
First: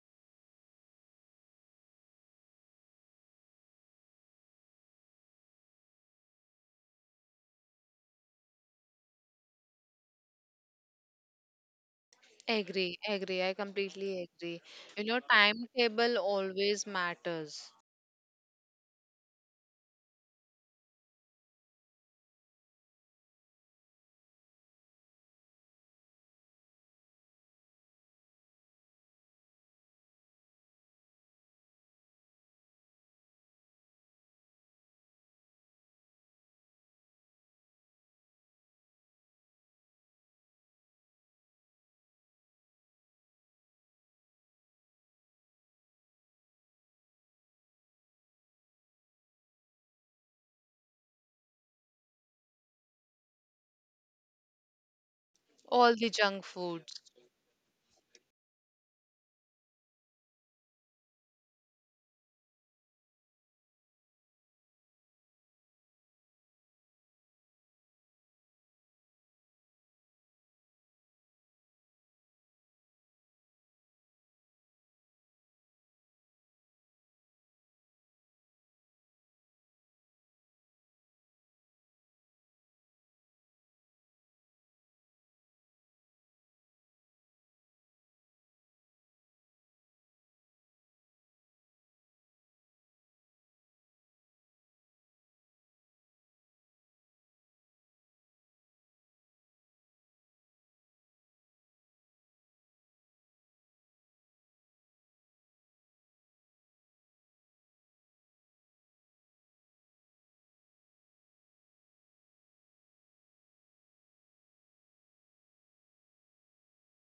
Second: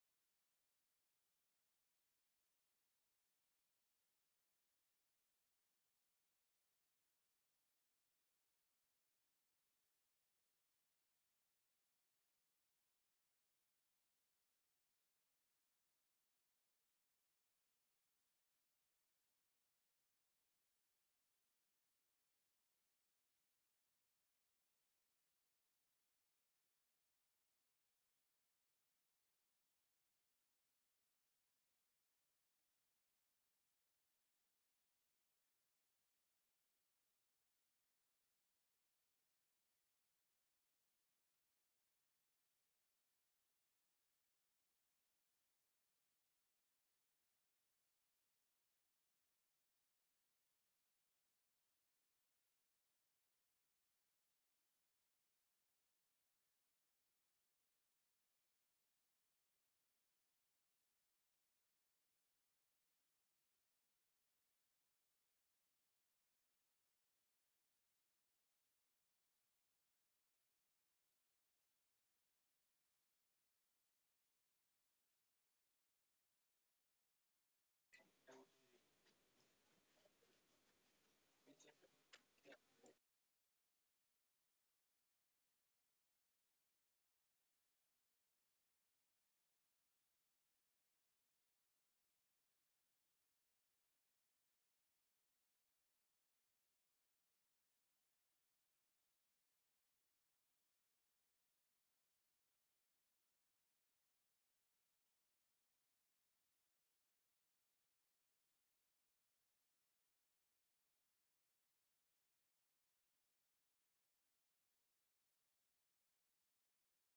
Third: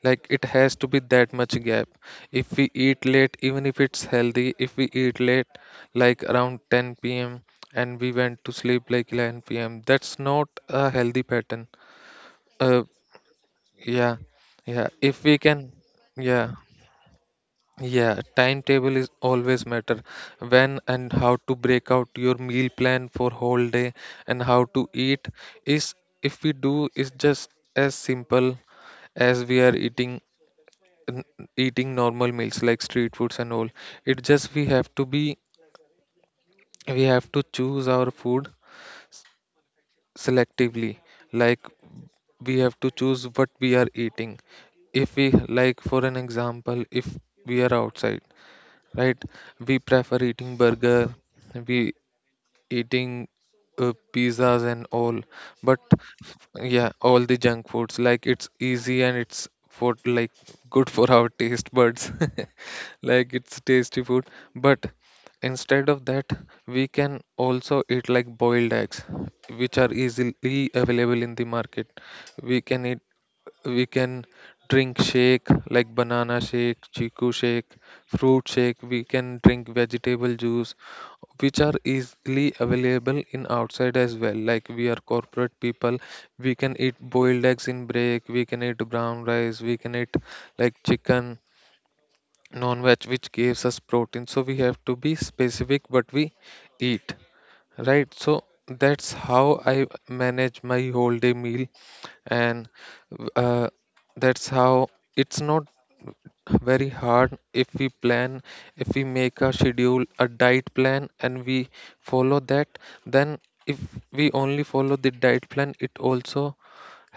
Speaker 1: Like it has to be that much gap. If we eat late, even if it's healthy, if we eat late, like around 10 p.m. and we went to sleep like 11 p.m., that's not a healthy pattern. Uh,
Speaker 2: Agree, agree, I completely
Speaker 1: yeah,
Speaker 2: agree.
Speaker 1: yeah. If we can,
Speaker 2: Timetable
Speaker 1: yeah.
Speaker 2: always matters.
Speaker 1: Yeah, timetable is always matter. When and how to break out your meal plan for whole day and how to eat is, if we do is just as simple as we are eating, n- eating normal meals like street foods and all. It just, we have to be we have to choose our food selectively. Like, we have to choose what we are eating. If we, like for an example, if we are outside, right? We prefer eating burger, we eating pizzas and all, but
Speaker 2: All the junk
Speaker 1: yeah,
Speaker 2: foods.
Speaker 1: all the junk foods, like it's easy and it's for like good for our taste buds, like it's tasty food. But instead of that, we can also eat like boiled eggs, which are easily available in the market. We can eat, we can drink shake like banana shake, chiku shake, fruit shake. We can drink vegetable juice, which are easily available in outside as well. Like, we are corporate people, we can eat boiled eggs in break, we can eat brown rice, we can eat like chicken, non-veg, which gives us protein. So we have to be specific what we eat, right? So that's how I manage my whole day meal. And uh, that's how, it's not very hard if we plan, if we make a schedule, a diet plan, and we follow that. Then if we only follow the diet plan, it also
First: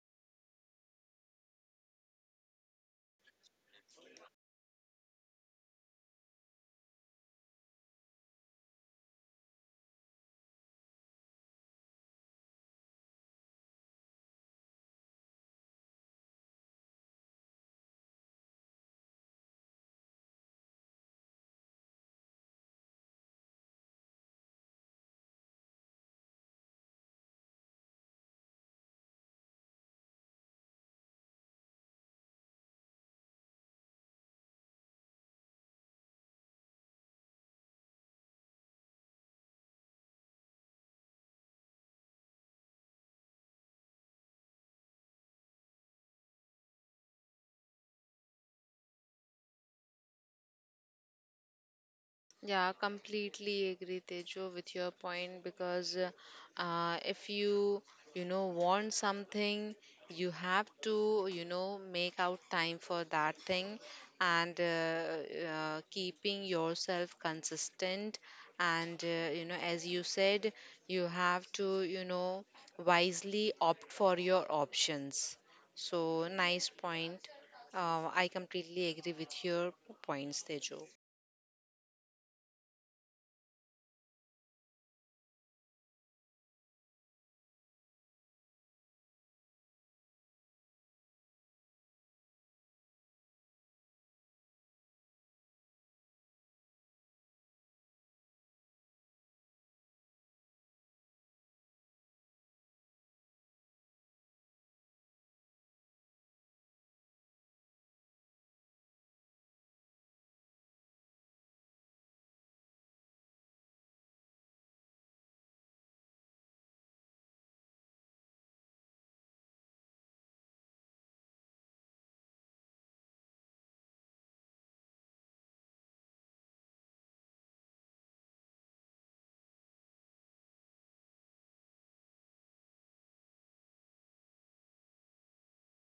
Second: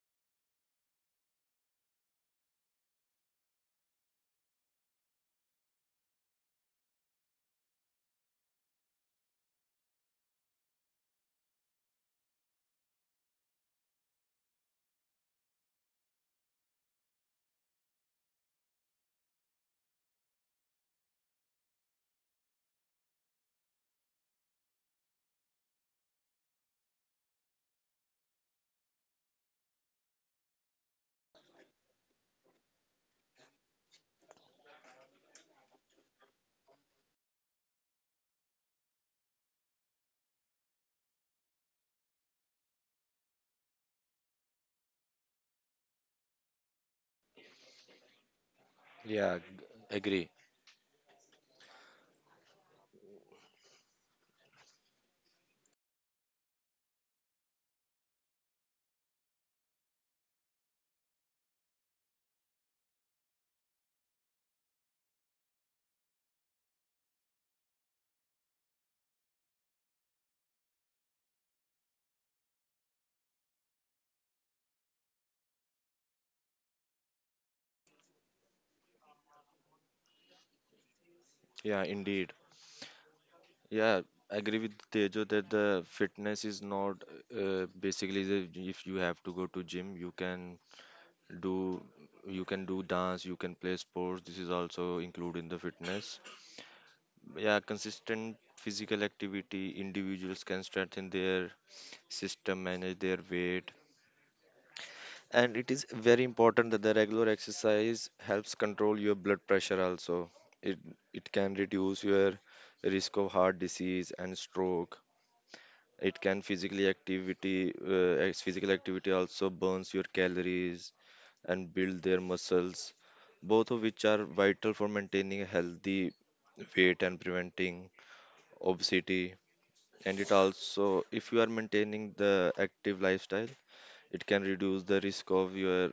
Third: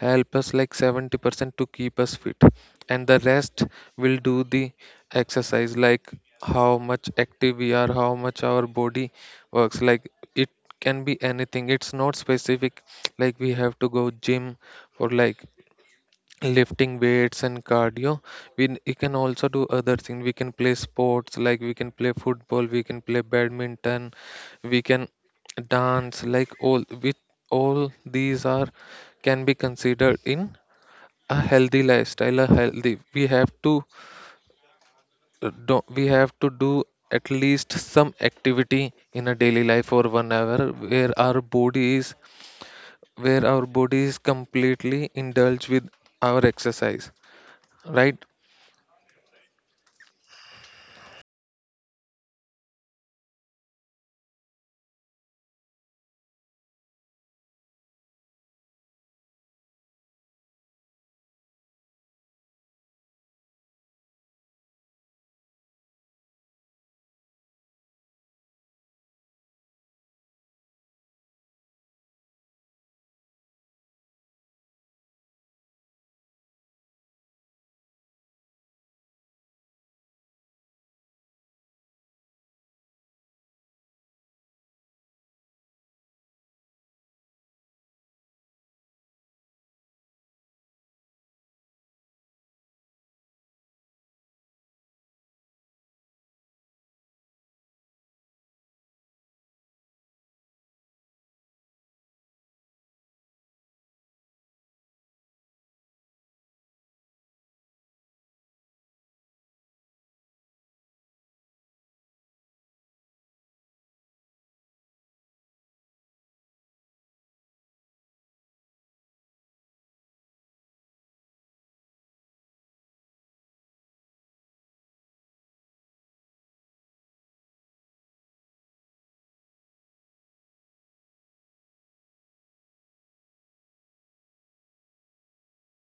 Speaker 1: help us like 70% to keep us fit, and the rest will do the exercise. Like how much active we are, how much our body works, like it can be anything. It's not specific, like we have to go gym for like lifting weights and cardio. We can also do other things. We can play sports, like we can play football, we can play badminton, we can dance. Like all with all these are can be considered in a healthy lifestyle, a healthy, we have to do, we have to do at least some activity in a daily life for 1 hour where our body is, where our body is completely indulged with our exercise, right?
Speaker 3: Yeah, g- Agree.
Speaker 2: Yeah, completely agree, Tejo, with your point, because if you, want something, you have to, make out time for that thing, and keeping yourself consistent. And, as you said, you have to, wisely opt for your options. So, nice point. I completely agree with your points, Tejo.
Speaker 3: Yeah, indeed. Yeah, I agree with Tejo that the fitness is not basically the, if you have to go to gym, do you can do dance, you can play sports. This is also included in the fitness. Yeah, consistent physical activity, individuals can strengthen their system, manage their weight, and it is very important that the regular exercise helps control your blood pressure also. It it can reduce your risk of heart disease and stroke. It can physical activity also burns your calories and build their muscles, both of which are vital for maintaining a healthy weight and preventing obesity. And it also, if you are maintaining the active lifestyle, it can reduce the risk of your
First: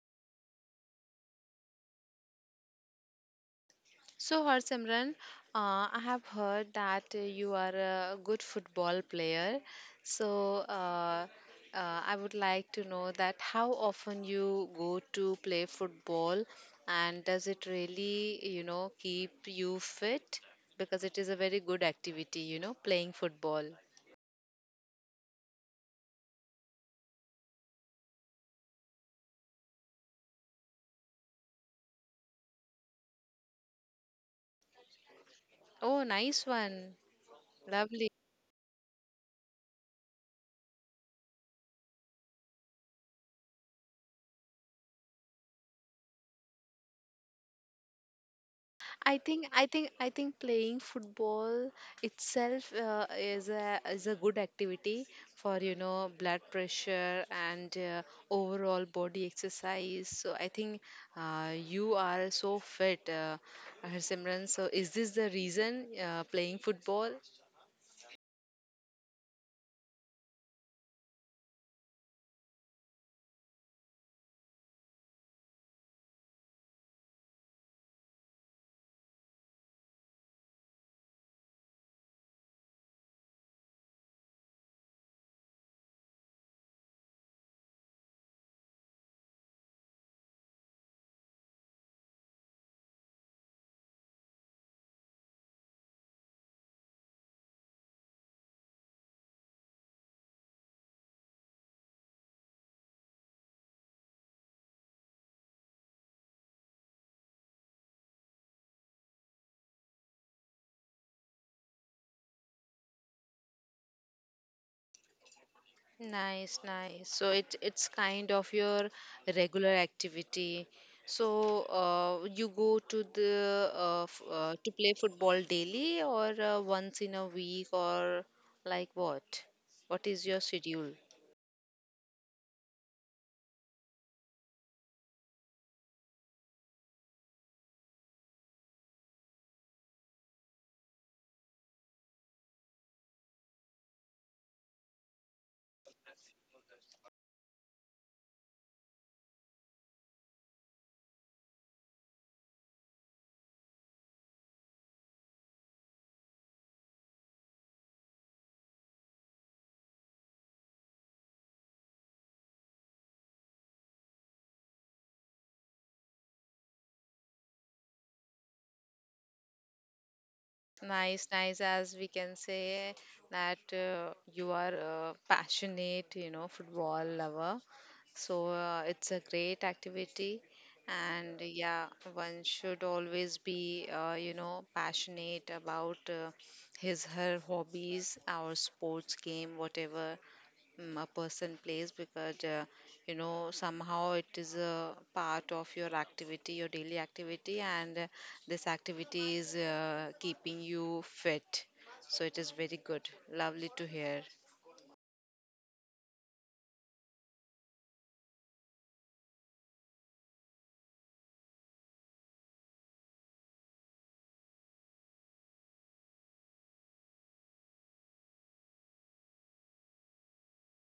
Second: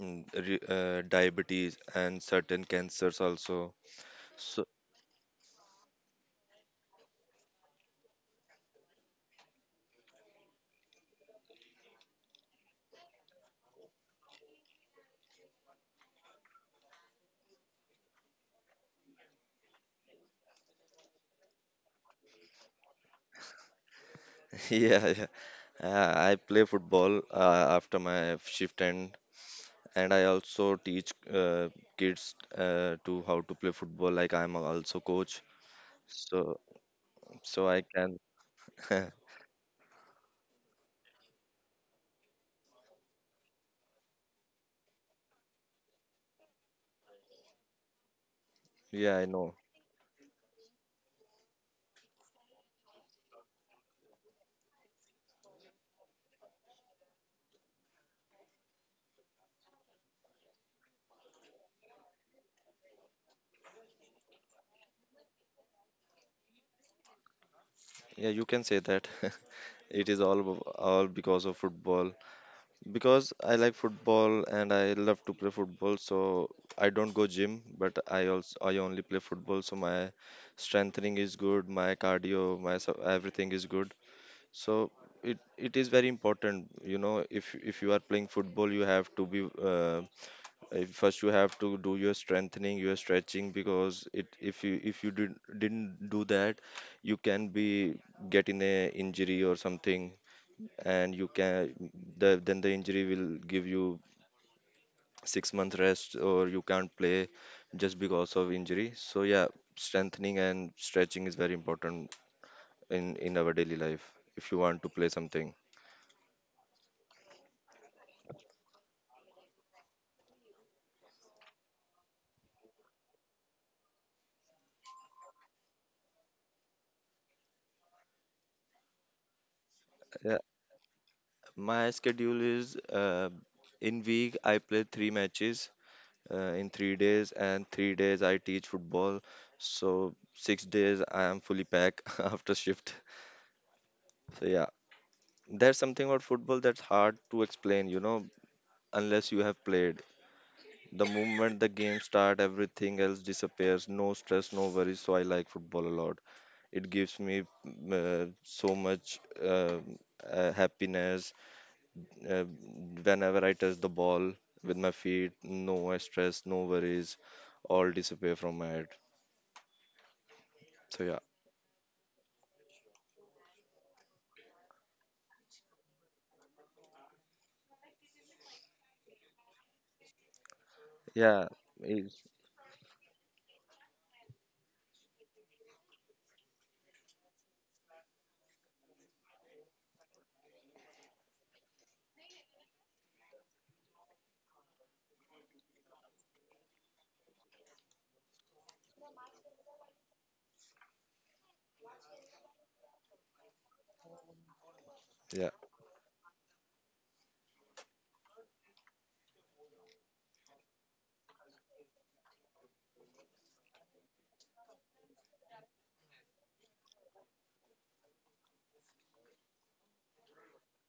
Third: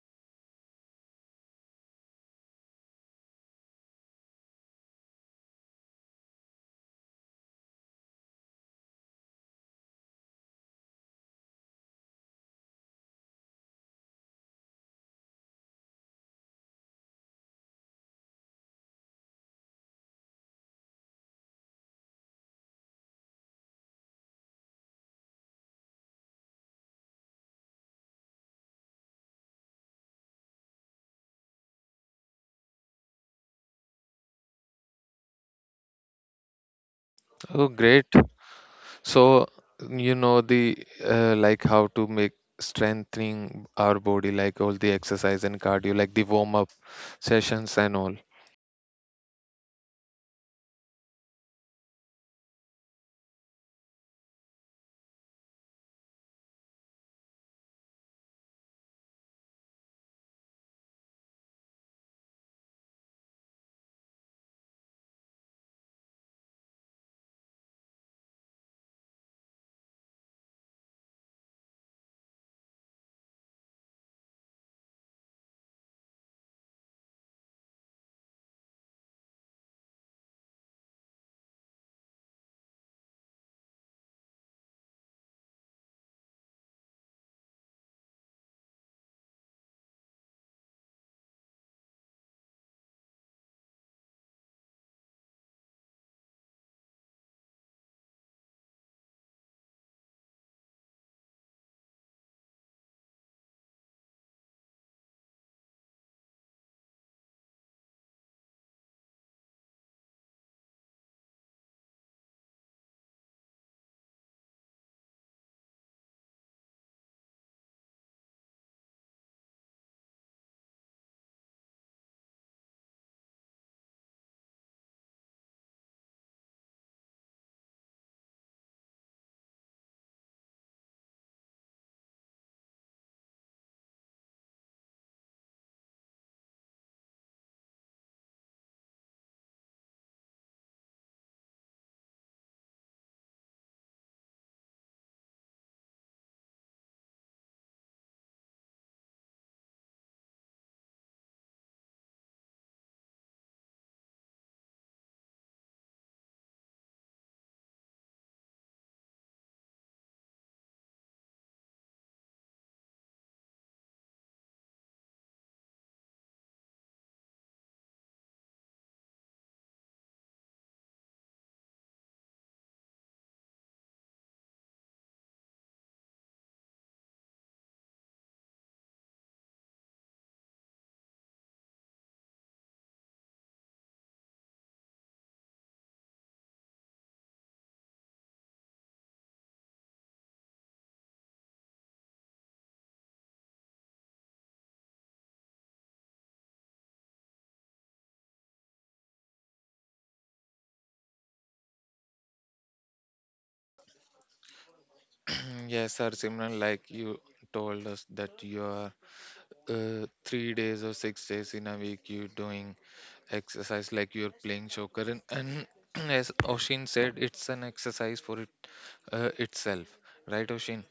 Speaker 3: diabetes and certain cancers also.
Speaker 2: So,
Speaker 3: So
Speaker 2: Harsimran, I have heard that you are a good football player. So, I would like to know that how often you go to play football, and does it really, keep you fit? Because it is a very good activity, playing football.
Speaker 3: yeah, yeah. I play football after my shift end, and I also teach kids to how to play football. Like, I'm also coach,
Speaker 2: Oh, nice
Speaker 3: so
Speaker 2: one.
Speaker 1: Oh,
Speaker 3: so I
Speaker 1: great.
Speaker 2: Lovely.
Speaker 3: can.
Speaker 1: So, you know, the like how to make strengthening our body, like all the exercise and cardio, like the warm up sessions and all.
Speaker 3: Yeah,
Speaker 2: I
Speaker 3: I
Speaker 2: think
Speaker 3: know.
Speaker 2: I think I think playing football itself is a good activity for blood pressure and overall body exercise. So I think you are so fit, Simran. So is this the reason playing football?
Speaker 3: Yeah, you can say that. It is all all because of football. Because I like football and I love to play football, so I don't go gym, but I only play football, so my strengthening is good, my cardio, my everything is good. So it is very important, you know, if you are playing football, you have to be first, you have to do your strengthening, your stretching, because it if you didn't do that, you can be getting a injury or something, and you can the then the injury will give you 6 month rest or you can't play just because of injury. So yeah, strengthening and stretching is very important in our daily life if you want to play something.
Speaker 2: Nice, nice. So it's kind of your regular activity. So you go to play football daily, or once in a week, or like what? What is your
Speaker 3: Yeah,
Speaker 2: schedule?
Speaker 3: my schedule is in week I play 3 matches in 3 days, and 3 days I teach football. So 6 days I am fully packed after shift. So yeah, there's something about football that's hard to explain. You know, unless you have played. The moment the game start, everything else disappears. No stress, no worries. So I like football a lot. It gives me so much happiness uh, whenever I touch the ball with my feet. No stress, no worries. All disappear from my head. So yeah,
Speaker 2: Nice, nice, as we can say that you are a passionate, football lover. So it's a great activity. And
Speaker 3: yeah,
Speaker 2: yeah,
Speaker 3: it's,
Speaker 2: one should always be, passionate about his, her hobbies, our sports game, whatever a person plays, because somehow it is a part of your daily activity, and this activity is keeping you fit. So it is very good, lovely to hear.
Speaker 3: yeah,
Speaker 1: Yes, sir, Simran, like you told us that you are 3 days or 6 days in a week you doing exercise, like you're playing soccer. And as Oshin said, it's an exercise for it itself, right, Oshin?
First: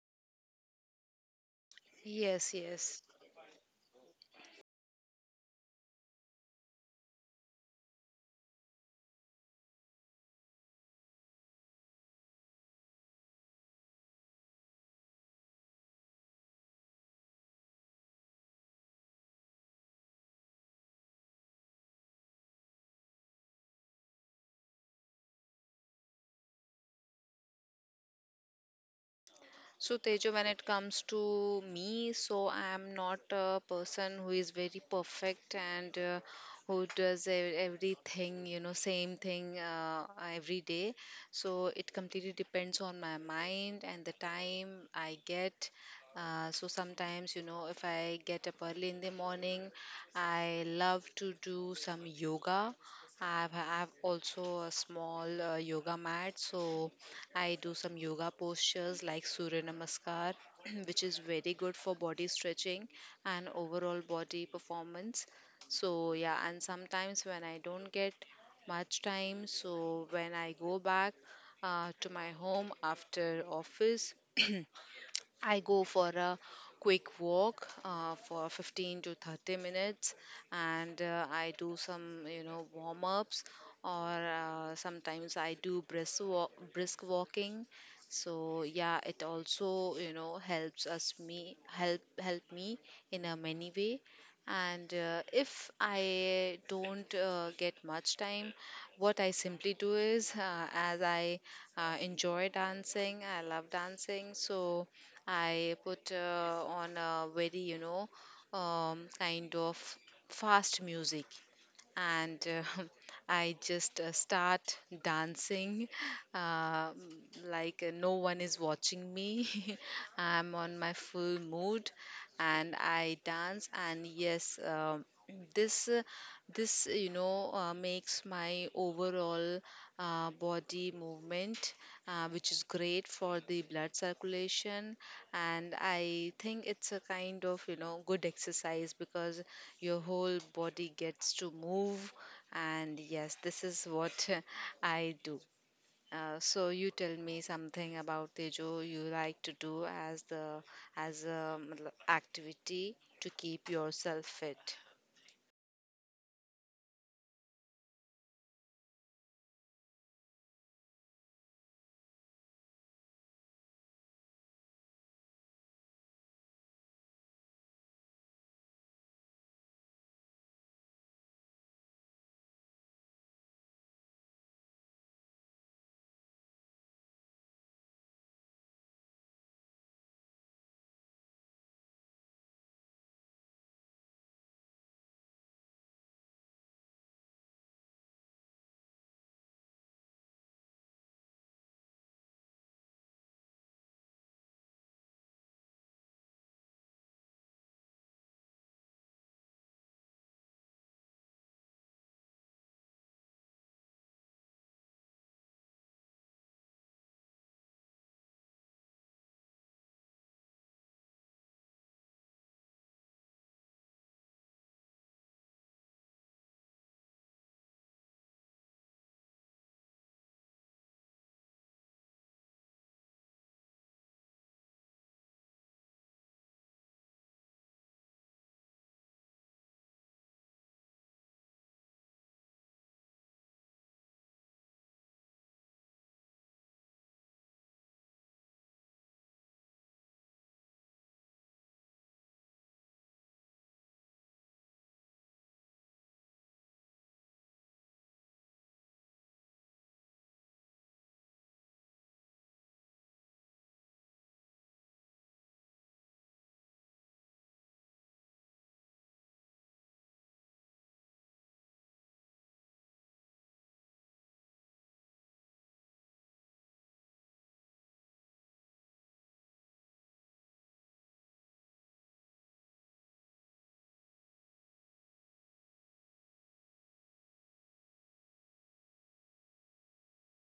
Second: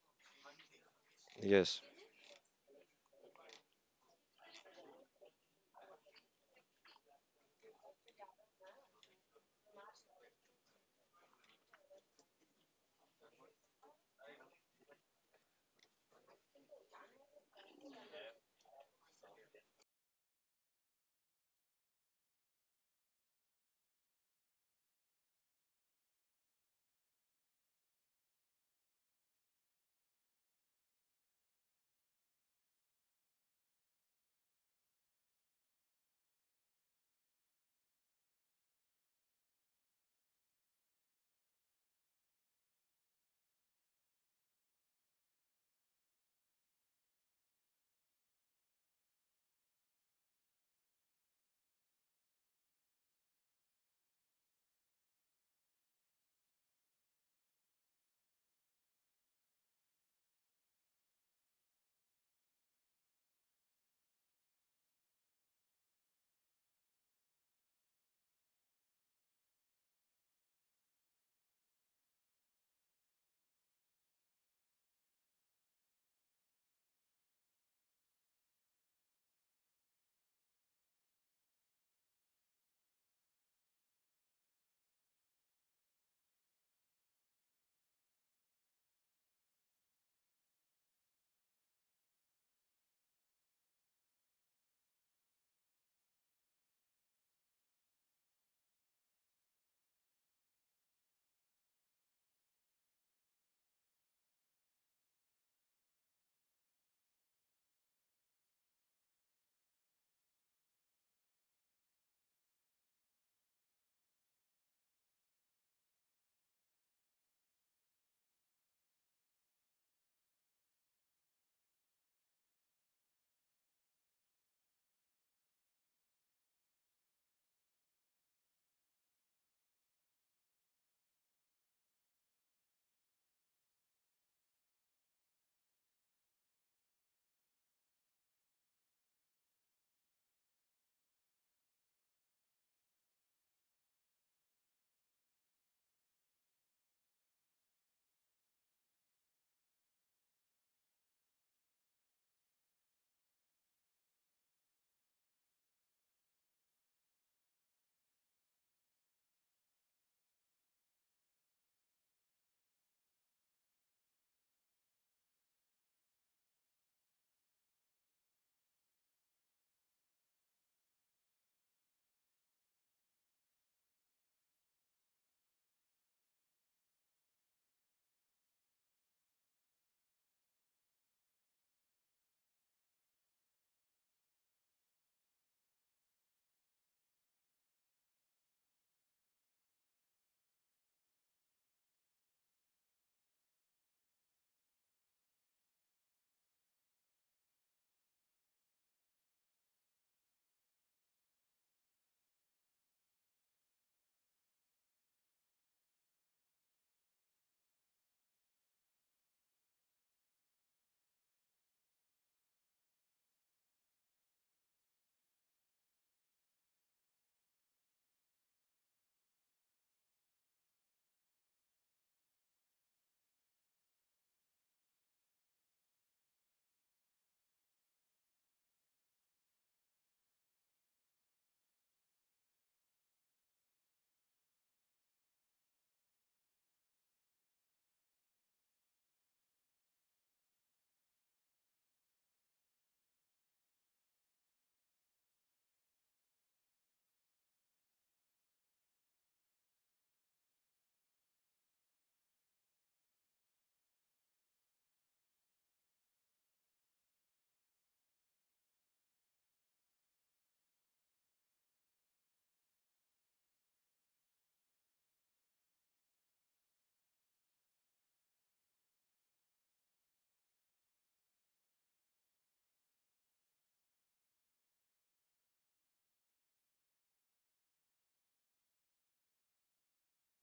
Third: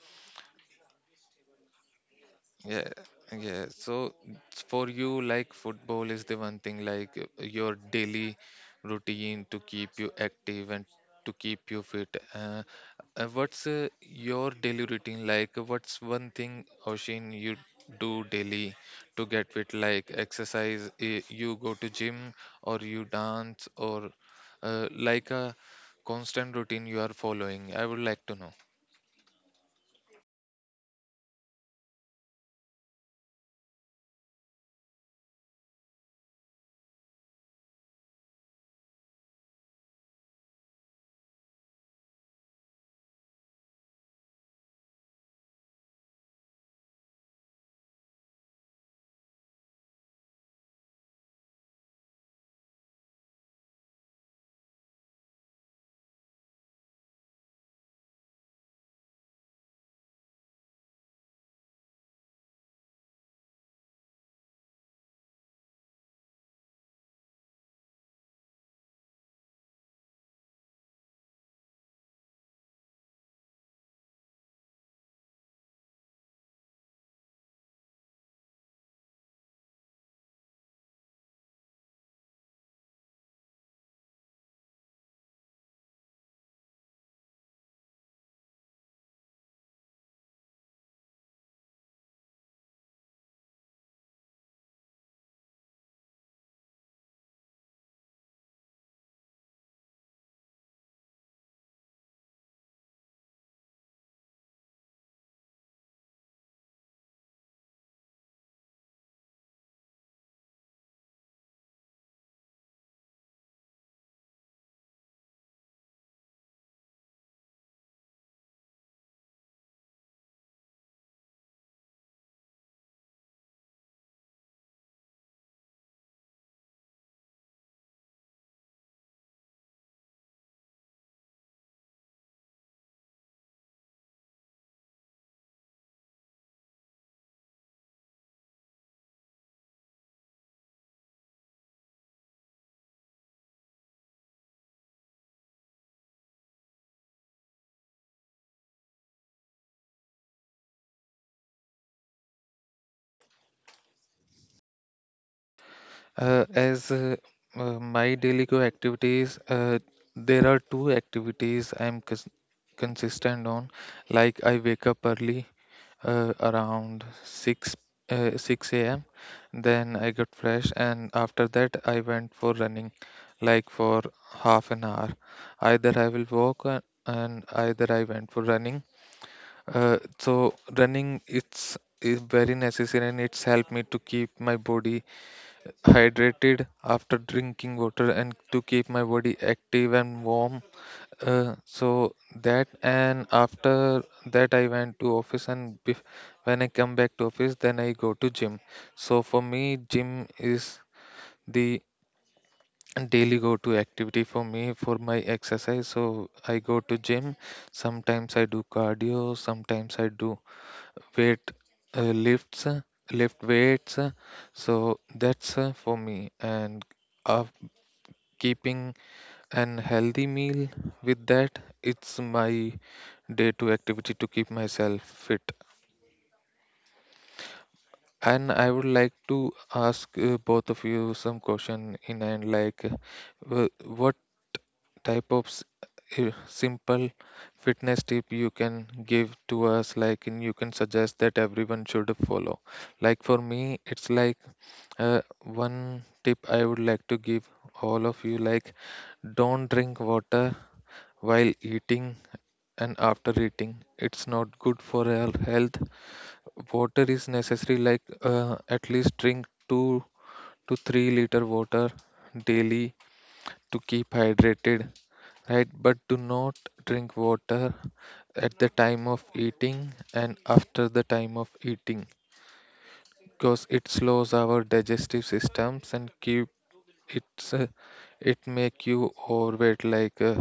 Speaker 3: yes,
Speaker 2: Yes,
Speaker 1: Yeah,
Speaker 2: yes.
Speaker 1: yeah. So for you, like football is the one thing, like your daily routine to keep you active and to keep you fit. Uh, what's your daily routine like? What's one thing, Oshin, you do daily to get fit? Like, exercise, eh, you go to gym or you dance or like a constant routine you are following. I would like to know.
Speaker 2: So, Tejo, when it comes to me, so I am not a person who is very perfect and who does everything, same thing every day. So, it completely depends on my mind and the time I get. So sometimes, if I get up early in the morning, I love to do some yoga. I've also a small yoga mat, so I do some yoga postures like Surya Namaskar, which is very good for body stretching and overall body performance. So, yeah, and sometimes when I don't get much time, so when I go back to my home after office, I go for a quick walk for 15 to 30 minutes, and I do some, warm ups, or sometimes I do brisk walking. So yeah, it also, help me in a many way. And if I don't get much time, what I simply do is as I enjoy dancing, I love dancing, so I put on a very, kind of fast music, and I just start dancing uh, like no one is watching me. I'm on my full mood, and I dance, and yes, this. This, makes my overall body movement, which is great for the blood circulation. And I think it's a kind of, good exercise, because your whole body gets to move. And yes, this is what I do. So you tell me something about Tejo you like to do as the as a activity to keep yourself fit.
Speaker 1: As my daily go activities, there are two activities I'm consistent on. Like, I wake up early, around 6 a.m. Then I got fresh, and after that I went for running, like for half an hour. Either I will walk, and either I went for running. So running, it's is very necessary and it's helped me to keep my body hydrated after drinking water and to keep my body active and warm, so that. And after that I went to office. And when I come back to office, then I go to gym. So for me, gym is the daily go to activity for me for my exercise. So I go to gym. Sometimes I do cardio, sometimes I do weight lifts lift weights. So that's for me. And uh, keeping an healthy meal with that, it's my day to activity to keep myself fit. And I would like to ask both of you some question in. And like, what type of simple fitness tip you can give to us, like, and you can suggest that everyone should follow. Like for me, it's like uh, one tip I would like to give all of you. Like, don't drink water while eating and after eating. It's not good for our health. Water is necessary, like at least drink 2 to 3 liter water daily to keep hydrated, right? But do not drink water at the time of eating and after the time of eating, because it slows our digestive systems and keep, it's it make you overweight, like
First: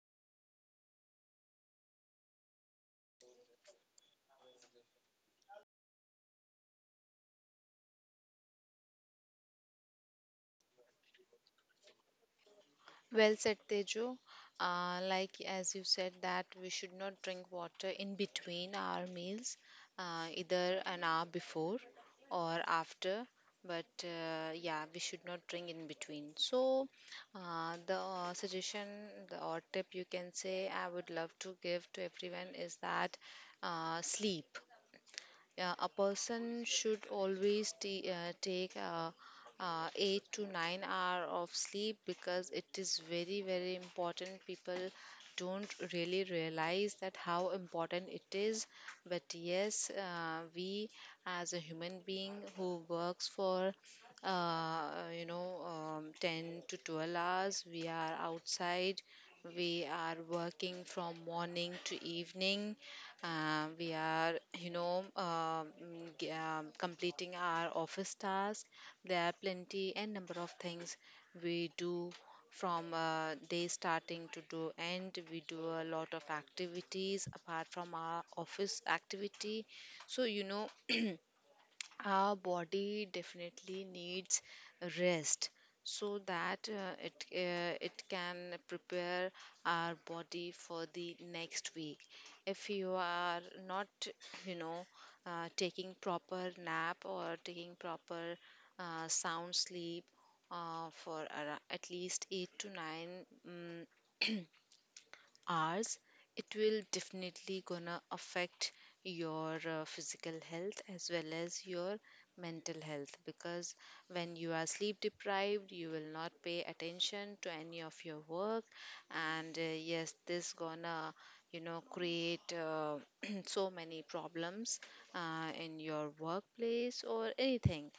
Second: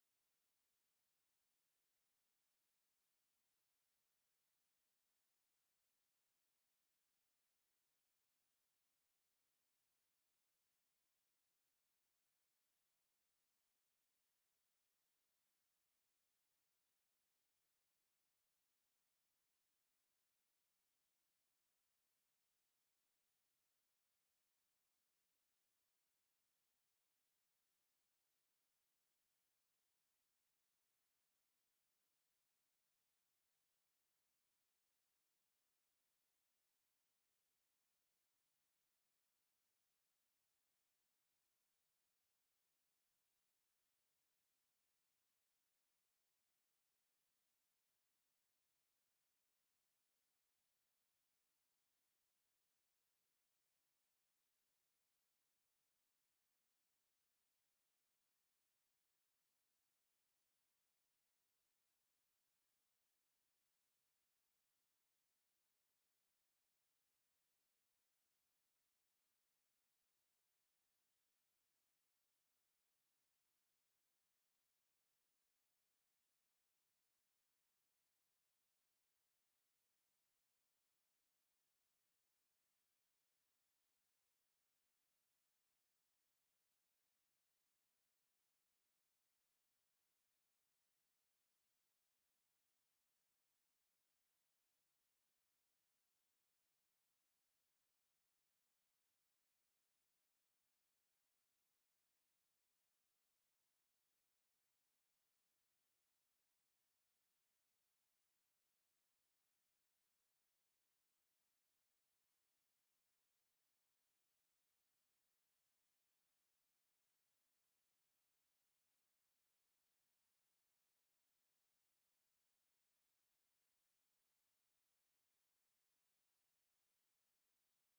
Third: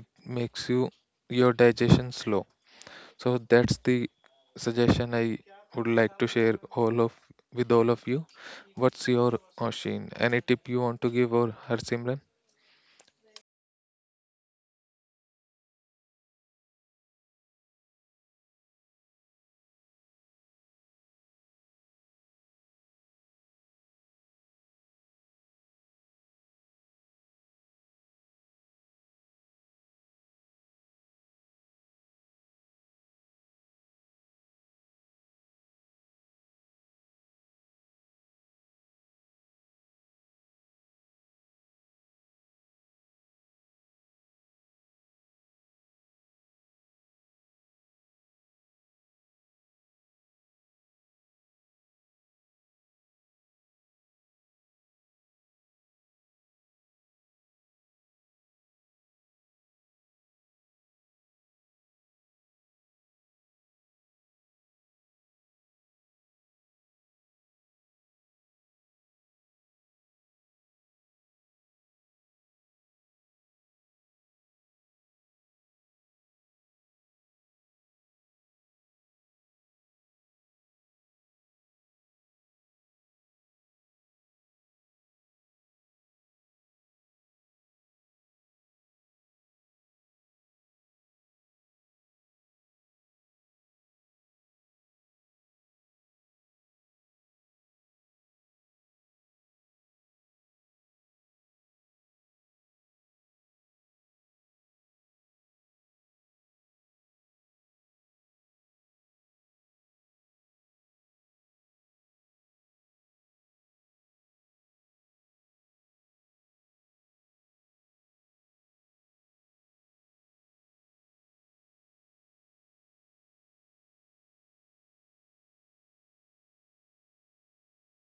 Speaker 1: it makes you your digestion slow. So that's the suggestion I would like to share all of with all of you. What's your Oshin? Any tip you want to give or her Simran?
Speaker 2: Well said, Tejo. Like, as you said that we should not drink water in between our meals, either an hour before or after. But yeah, we should not drink in between. So the suggestion, or tip you can say, I would love to give to everyone is that, sleep. Yeah, a person should always take 8 to 9 hour of sleep, because it is very very important. People don't really realize that how important it is. But yes, we as a human being who works for uh, 10 to 12 hours, we are outside, we are working from morning to evening, we are completing our office task. There are plenty and number of things we do from day starting to do end. We do a lot of activities apart from our office activity, so our body definitely needs rest, so that it can prepare our body for the next week. If you are not, you know, taking proper nap, or taking proper sound sleep for at least 8 to 9 hours, it will definitely gonna affect your physical health as well as your mental health, because when you are sleep deprived, you will not pay attention to any of your work. And yes, this gonna create so many problems in your workplace or anything.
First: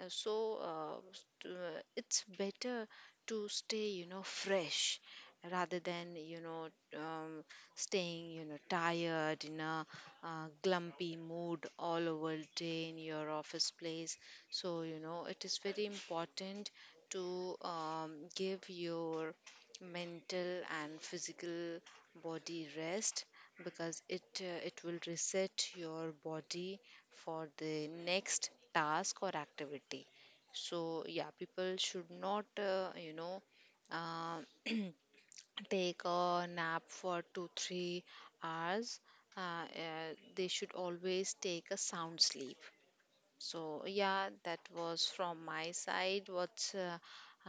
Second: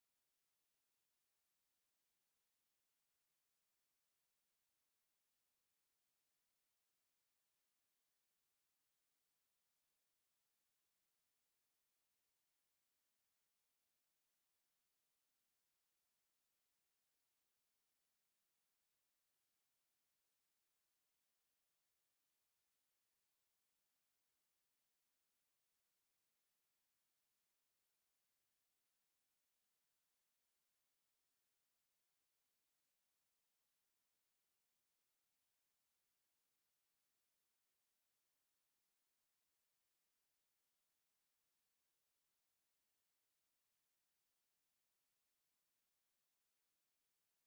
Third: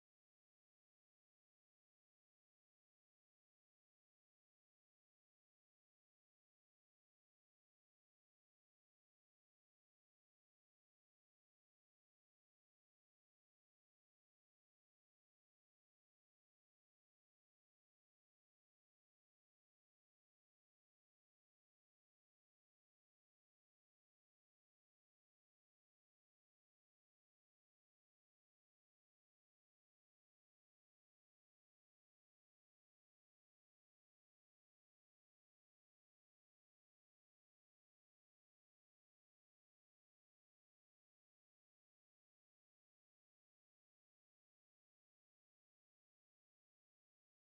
Speaker 2: So it's better to stay fresh, rather than um, staying tired in a glumpy mood all over day in your office place. So it is very important to give your mental and physical body rest, because it will reset your body for the next task or activity. So yeah, people should not uh, take a nap for 2 3 hours. They should always take a sound sleep. So yeah, that was from my side. What's uh,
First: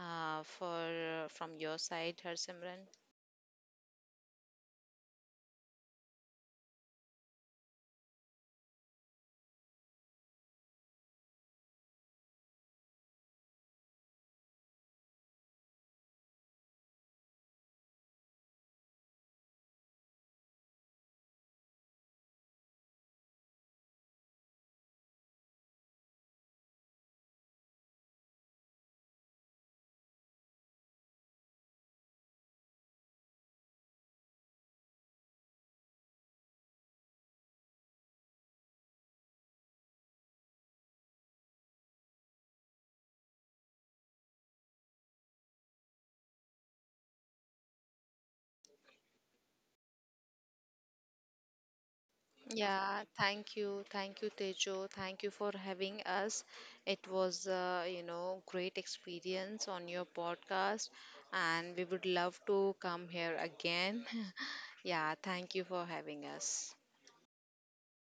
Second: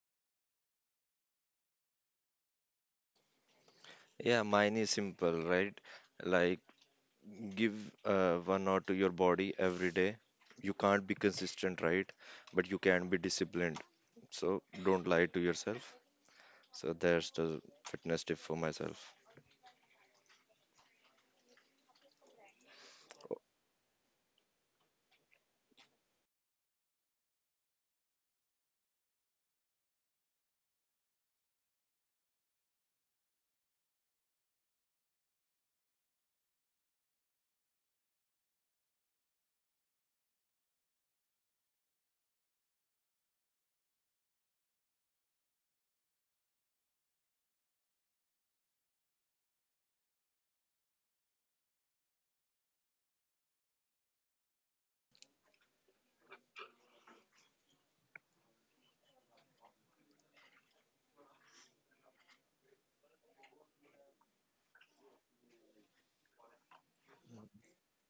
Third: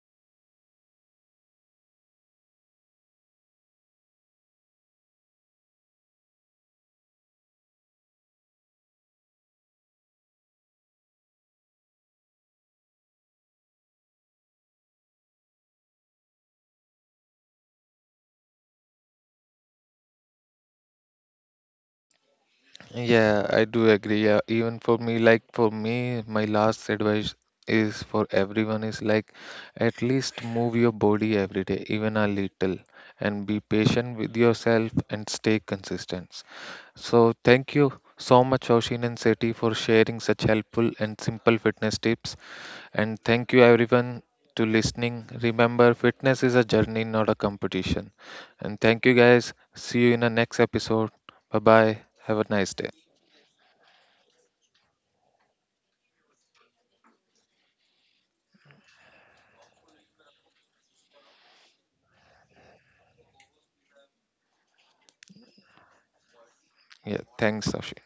Speaker 2: uh, for from your side, Harsimran?
Speaker 3: yeah. Mine is simple, right? Like, give 1 hour to your body every day. You can't be consistent, right? But you can be disciplined. So don't lie to yourself. So there's the fitness tip for myself.
Speaker 1: Yeah, I do agree. Yeah, even for me, like for me, my last advice is for everyone is like at least move your body every day, even a little, and be patient with yourself and stay consistent. So thank you so much, Oshin and Seti, for sharing such helpful and simple fitness tips. And thank you everyone to listening. Remember, fitness is a journey, not a competition. And thank you guys. See you in the next episode. Bye bye. Have a nice day.
Speaker 2: Yeah, thank you, thank you, Tejo, thank you for having us. It was great experience on your podcast, and we would love to come here again. Yeah, thank you for having us.
Speaker 1: Yeah, thanks, Ashi.